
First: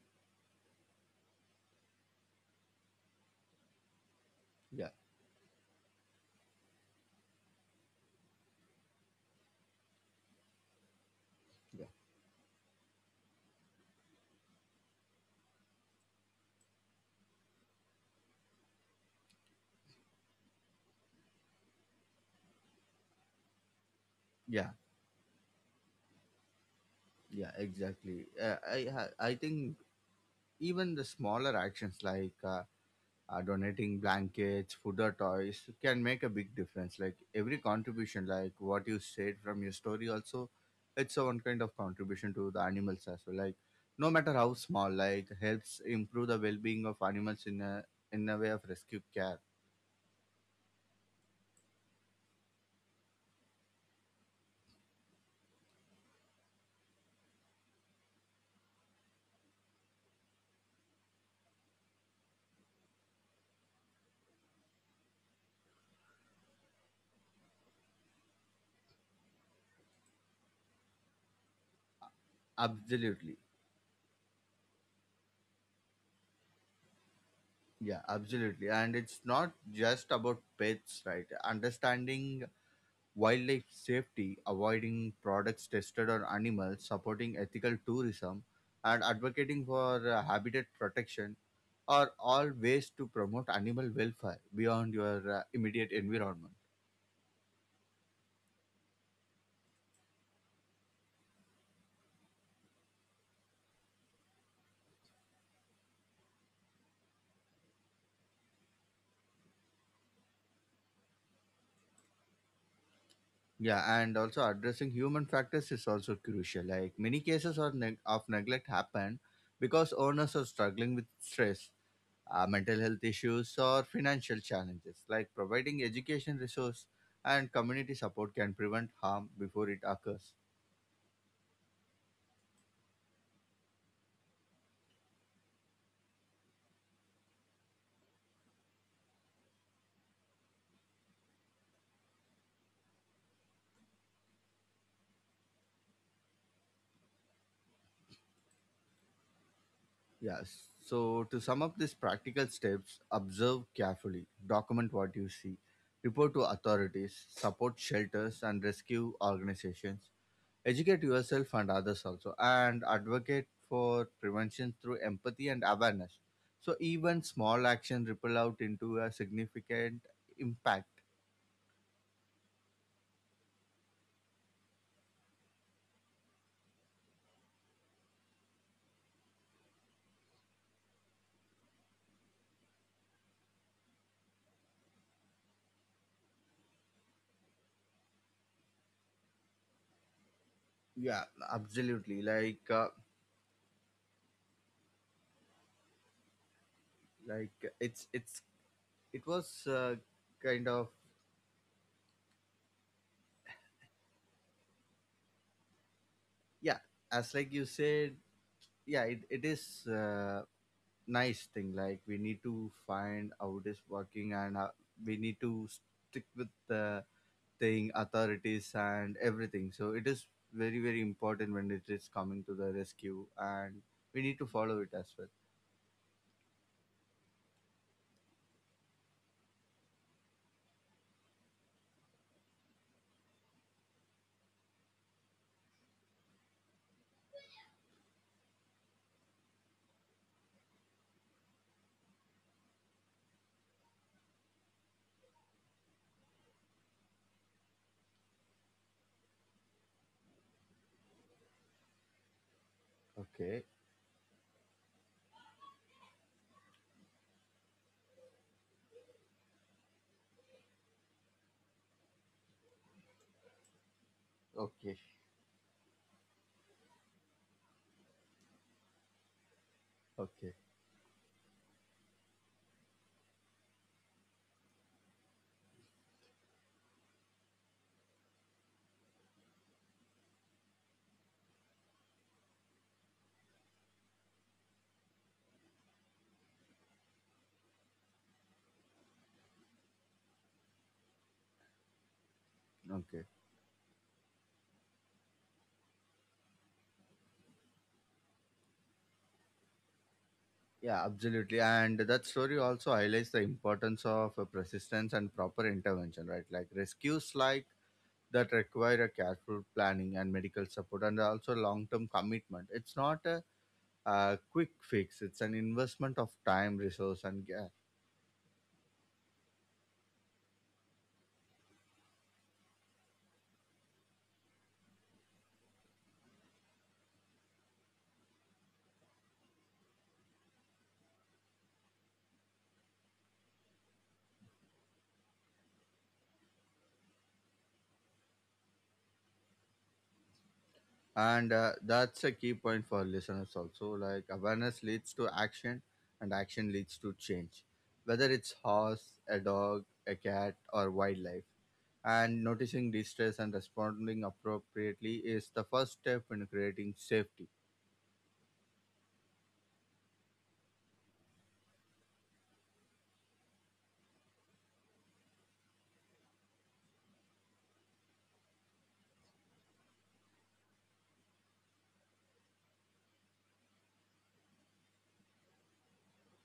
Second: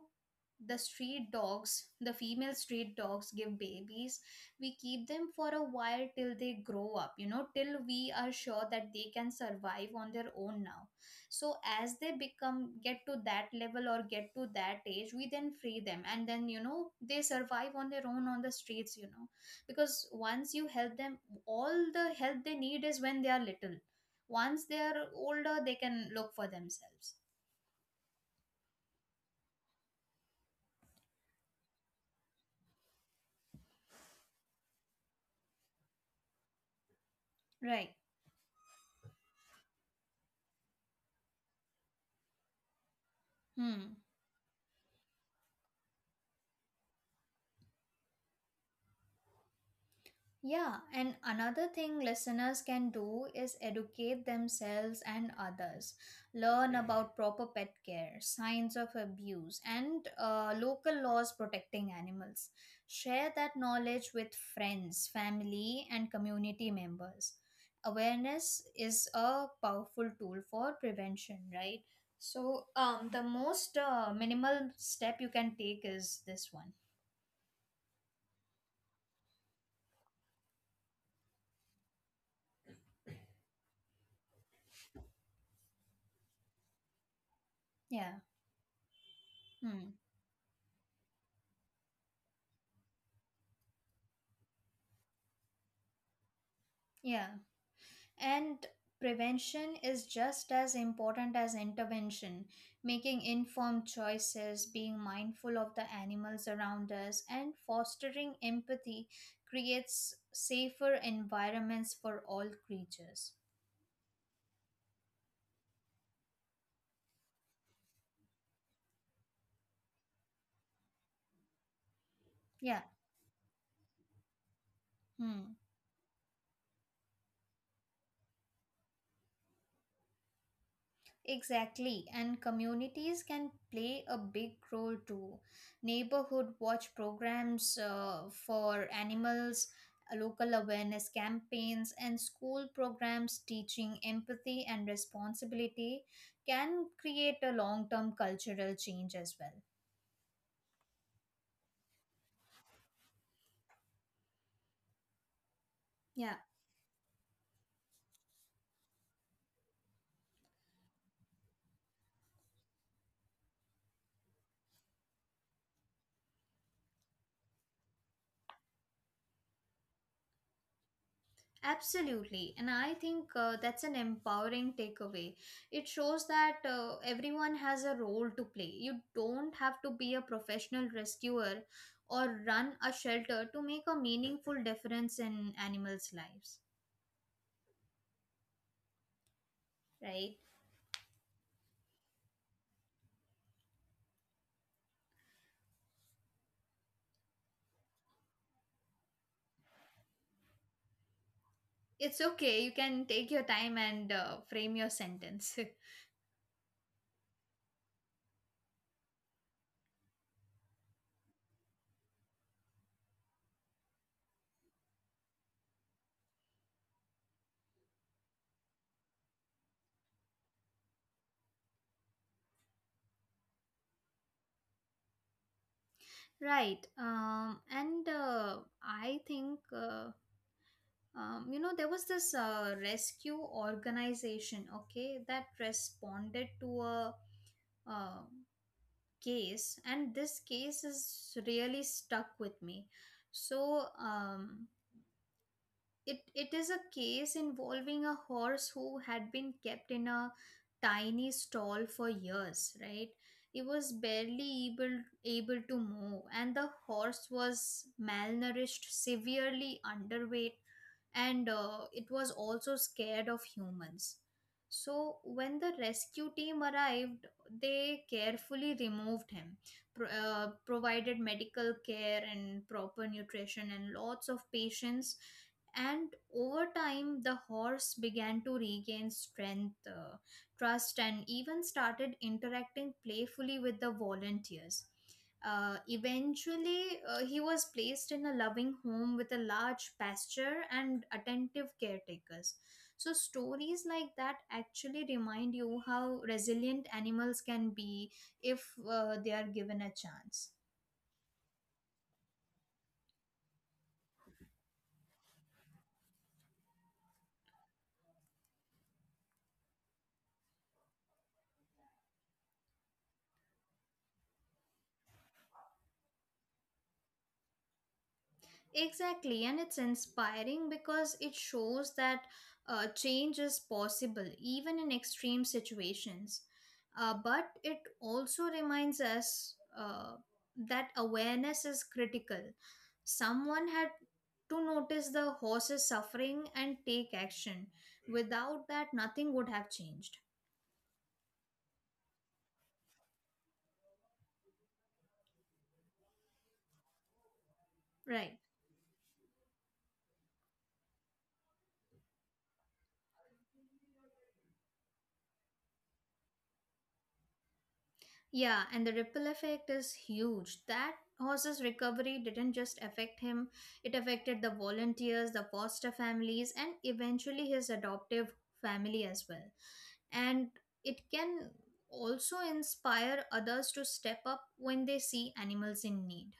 Speaker 2: the street dogs, the female street dogs give babies, we
Speaker 1: yeah,
Speaker 2: keep them for a while till they grow up, you know, till we are sure that they can survive on their own now. So
Speaker 1: yeah,
Speaker 2: as they become, get to that level or get to that age, we then free them, and then, you know, they survive on their own on the streets, you know. Because once you help them, all the help they need is when they are little. Once
Speaker 1: yeah,
Speaker 2: they are older they can look for themselves.
Speaker 1: yeah. Exactly. I think even the smaller actions like donating blankets, food, or toys can make a big difference. Like every
Speaker 2: Right.
Speaker 1: contribution, like what you said from your story, also it's a one kind of contribution to the animals as well. Like
Speaker 2: Hmm.
Speaker 1: no matter how small, like helps improve the well-being of animals in a way of rescue care.
Speaker 2: Yeah, and another thing listeners can do is educate themselves and others. Learn about proper pet care, signs of abuse, and local laws protecting animals. Share that knowledge with friends, family, and community members. Awareness is a powerful tool for prevention, right? So, um, the
Speaker 1: Absolutely,
Speaker 2: most uh, minimal step you can take is this one.
Speaker 1: yeah, absolutely. And it's not just about pets, right? Understanding wildlife safety, avoiding products tested on animals, supporting ethical
Speaker 2: Yeah.
Speaker 1: tourism, and advocating
Speaker 2: Hmm.
Speaker 1: for habitat protection are all ways to promote animal welfare beyond your immediate environment.
Speaker 2: Yeah. And prevention is just as important as intervention. Making informed choices, being mindful of the animals around us, and fostering empathy creates safer environments for all creatures.
Speaker 1: Yeah, and also addressing human factors is also crucial. Like many cases are of neglect happen because owners are struggling with stress, mental
Speaker 2: Yeah.
Speaker 1: health issues, or financial challenges. Like
Speaker 2: Hmm.
Speaker 1: providing education resource and community support can prevent harm before it occurs.
Speaker 2: Exactly, and communities can play a big role too. Neighborhood watch programs for animals, local awareness campaigns, and school programs teaching empathy and responsibility can create a long term cultural change as well.
Speaker 1: Yes. So, to sum up these practical steps, observe carefully, document what you see, report
Speaker 2: Yeah.
Speaker 1: to authorities, support shelters and rescue organizations, educate yourself and others also, and advocate for prevention through empathy and awareness. So, even small action ripple out into a significant impact.
Speaker 2: Absolutely. And I think that's an empowering takeaway. It shows that everyone has a role to play. You don't have to be a professional rescuer or run a shelter to make a meaningful difference in animals' lives, right?
Speaker 1: Yeah, absolutely. Like it's it was kind of
Speaker 2: It's okay. You can take your time and frame your sentence.
Speaker 1: yeah. As like you said, yeah it is nice thing like we need to find how it is working and we need to stick with the thing authorities and everything so it is very very important when it is coming to the rescue and we need to follow it as well.
Speaker 2: Right. And I think. You know, there was this rescue organization, okay, that responded to a uh, case, and this case is really stuck with me. So it is a case involving a horse who had been kept in a tiny stall for years, right?
Speaker 1: Okay,
Speaker 2: It was barely able to move, and the horse was malnourished, severely underweight, and it was also scared of humans.
Speaker 1: okay,
Speaker 2: So when the rescue team arrived, they carefully removed him,
Speaker 1: okay,
Speaker 2: provided medical care and proper nutrition and lots of patience, and over time the horse began to regain strength, trust, and even started interacting playfully with the volunteers. Eventually, he was placed in a loving home with a large pasture and attentive caretakers. So
Speaker 1: okay.
Speaker 2: stories like that actually remind you how resilient animals can be if they are given a chance.
Speaker 1: Yeah, absolutely. And that story also highlights the importance of persistence and proper intervention, right? Like rescues like that require a careful planning and medical support and also long-term commitment. It's not a, quick fix. It's an investment of time, resource, and care.
Speaker 2: Exactly, and it's inspiring because it shows that change is possible even in extreme situations. But it also reminds us that awareness is critical. Someone had to notice the horse's suffering and take action. Without that, nothing would have changed.
Speaker 1: And that's a key point for listeners also. Like awareness leads to action, and action leads to change. Whether
Speaker 2: Right.
Speaker 1: it's horse, a dog, a cat, or wildlife, and noticing distress and responding appropriately is the first step in creating safety.
Speaker 2: Yeah, and the ripple effect is huge. That horse's recovery didn't just affect him, it affected the volunteers, the foster families, and eventually his adoptive family as well. And it can also inspire others to step up when they see animals in need.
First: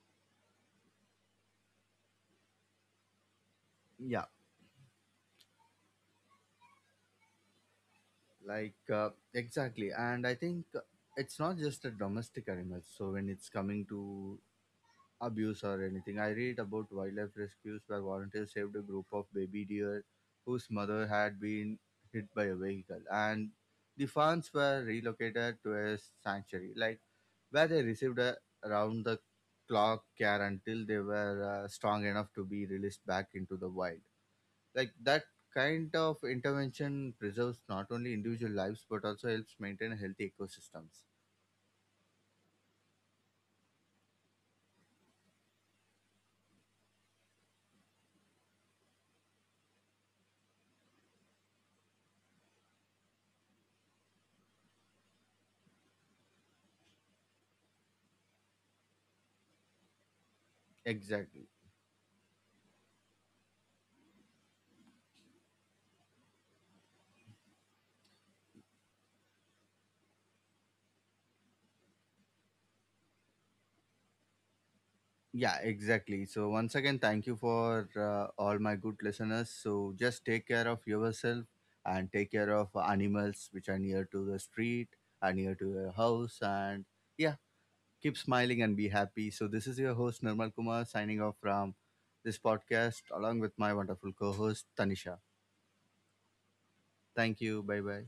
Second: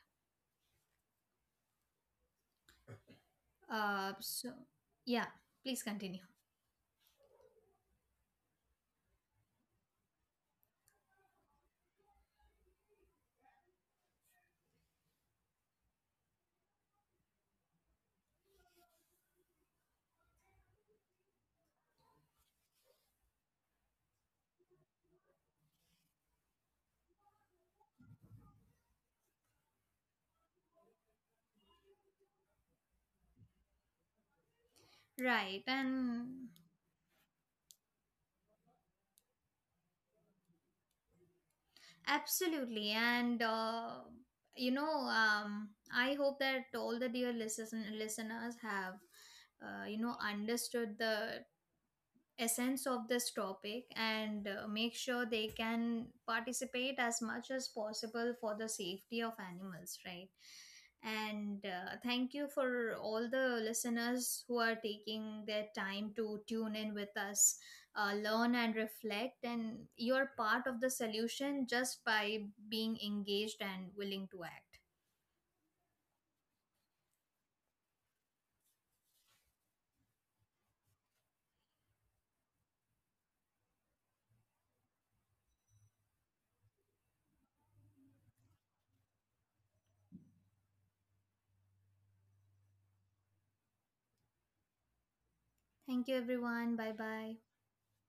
Speaker 2: Uh,
Speaker 1: Yeah,
Speaker 2: so, yeah, please continue.
Speaker 1: like exactly, and I think it's not just a domestic animal, so when it's coming to abuse or anything, I read about wildlife rescues where volunteers saved a group of baby deer whose mother had been hit by a vehicle, and the fawns were relocated to a sanctuary, like where they received a round the clock care until they were strong enough to be released back into the wild. Like that
Speaker 2: Right.
Speaker 1: kind of
Speaker 2: And
Speaker 1: intervention preserves not only individual lives but also helps maintain healthy ecosystems.
Speaker 2: absolutely. And, you know, I hope that all the dear listeners have, you know, understood the essence of this topic, and make sure they can participate as much as possible for the safety of animals, right?
Speaker 1: Exactly.
Speaker 2: And thank you for all the listeners who are taking their time to tune in with us, learn and reflect. And you're part of the solution just by being engaged and willing to act.
Speaker 1: Yeah, exactly. So once again, thank you for all my good listeners. So just take care of yourself and take care of animals which are near to the street, are near to your house, and yeah, keep smiling and be happy. So this is your host Nirmal Kumar signing off from this podcast along with my wonderful co-host Tanisha.
Speaker 2: Thank you everyone, bye bye.
Speaker 1: Thank you. Bye bye.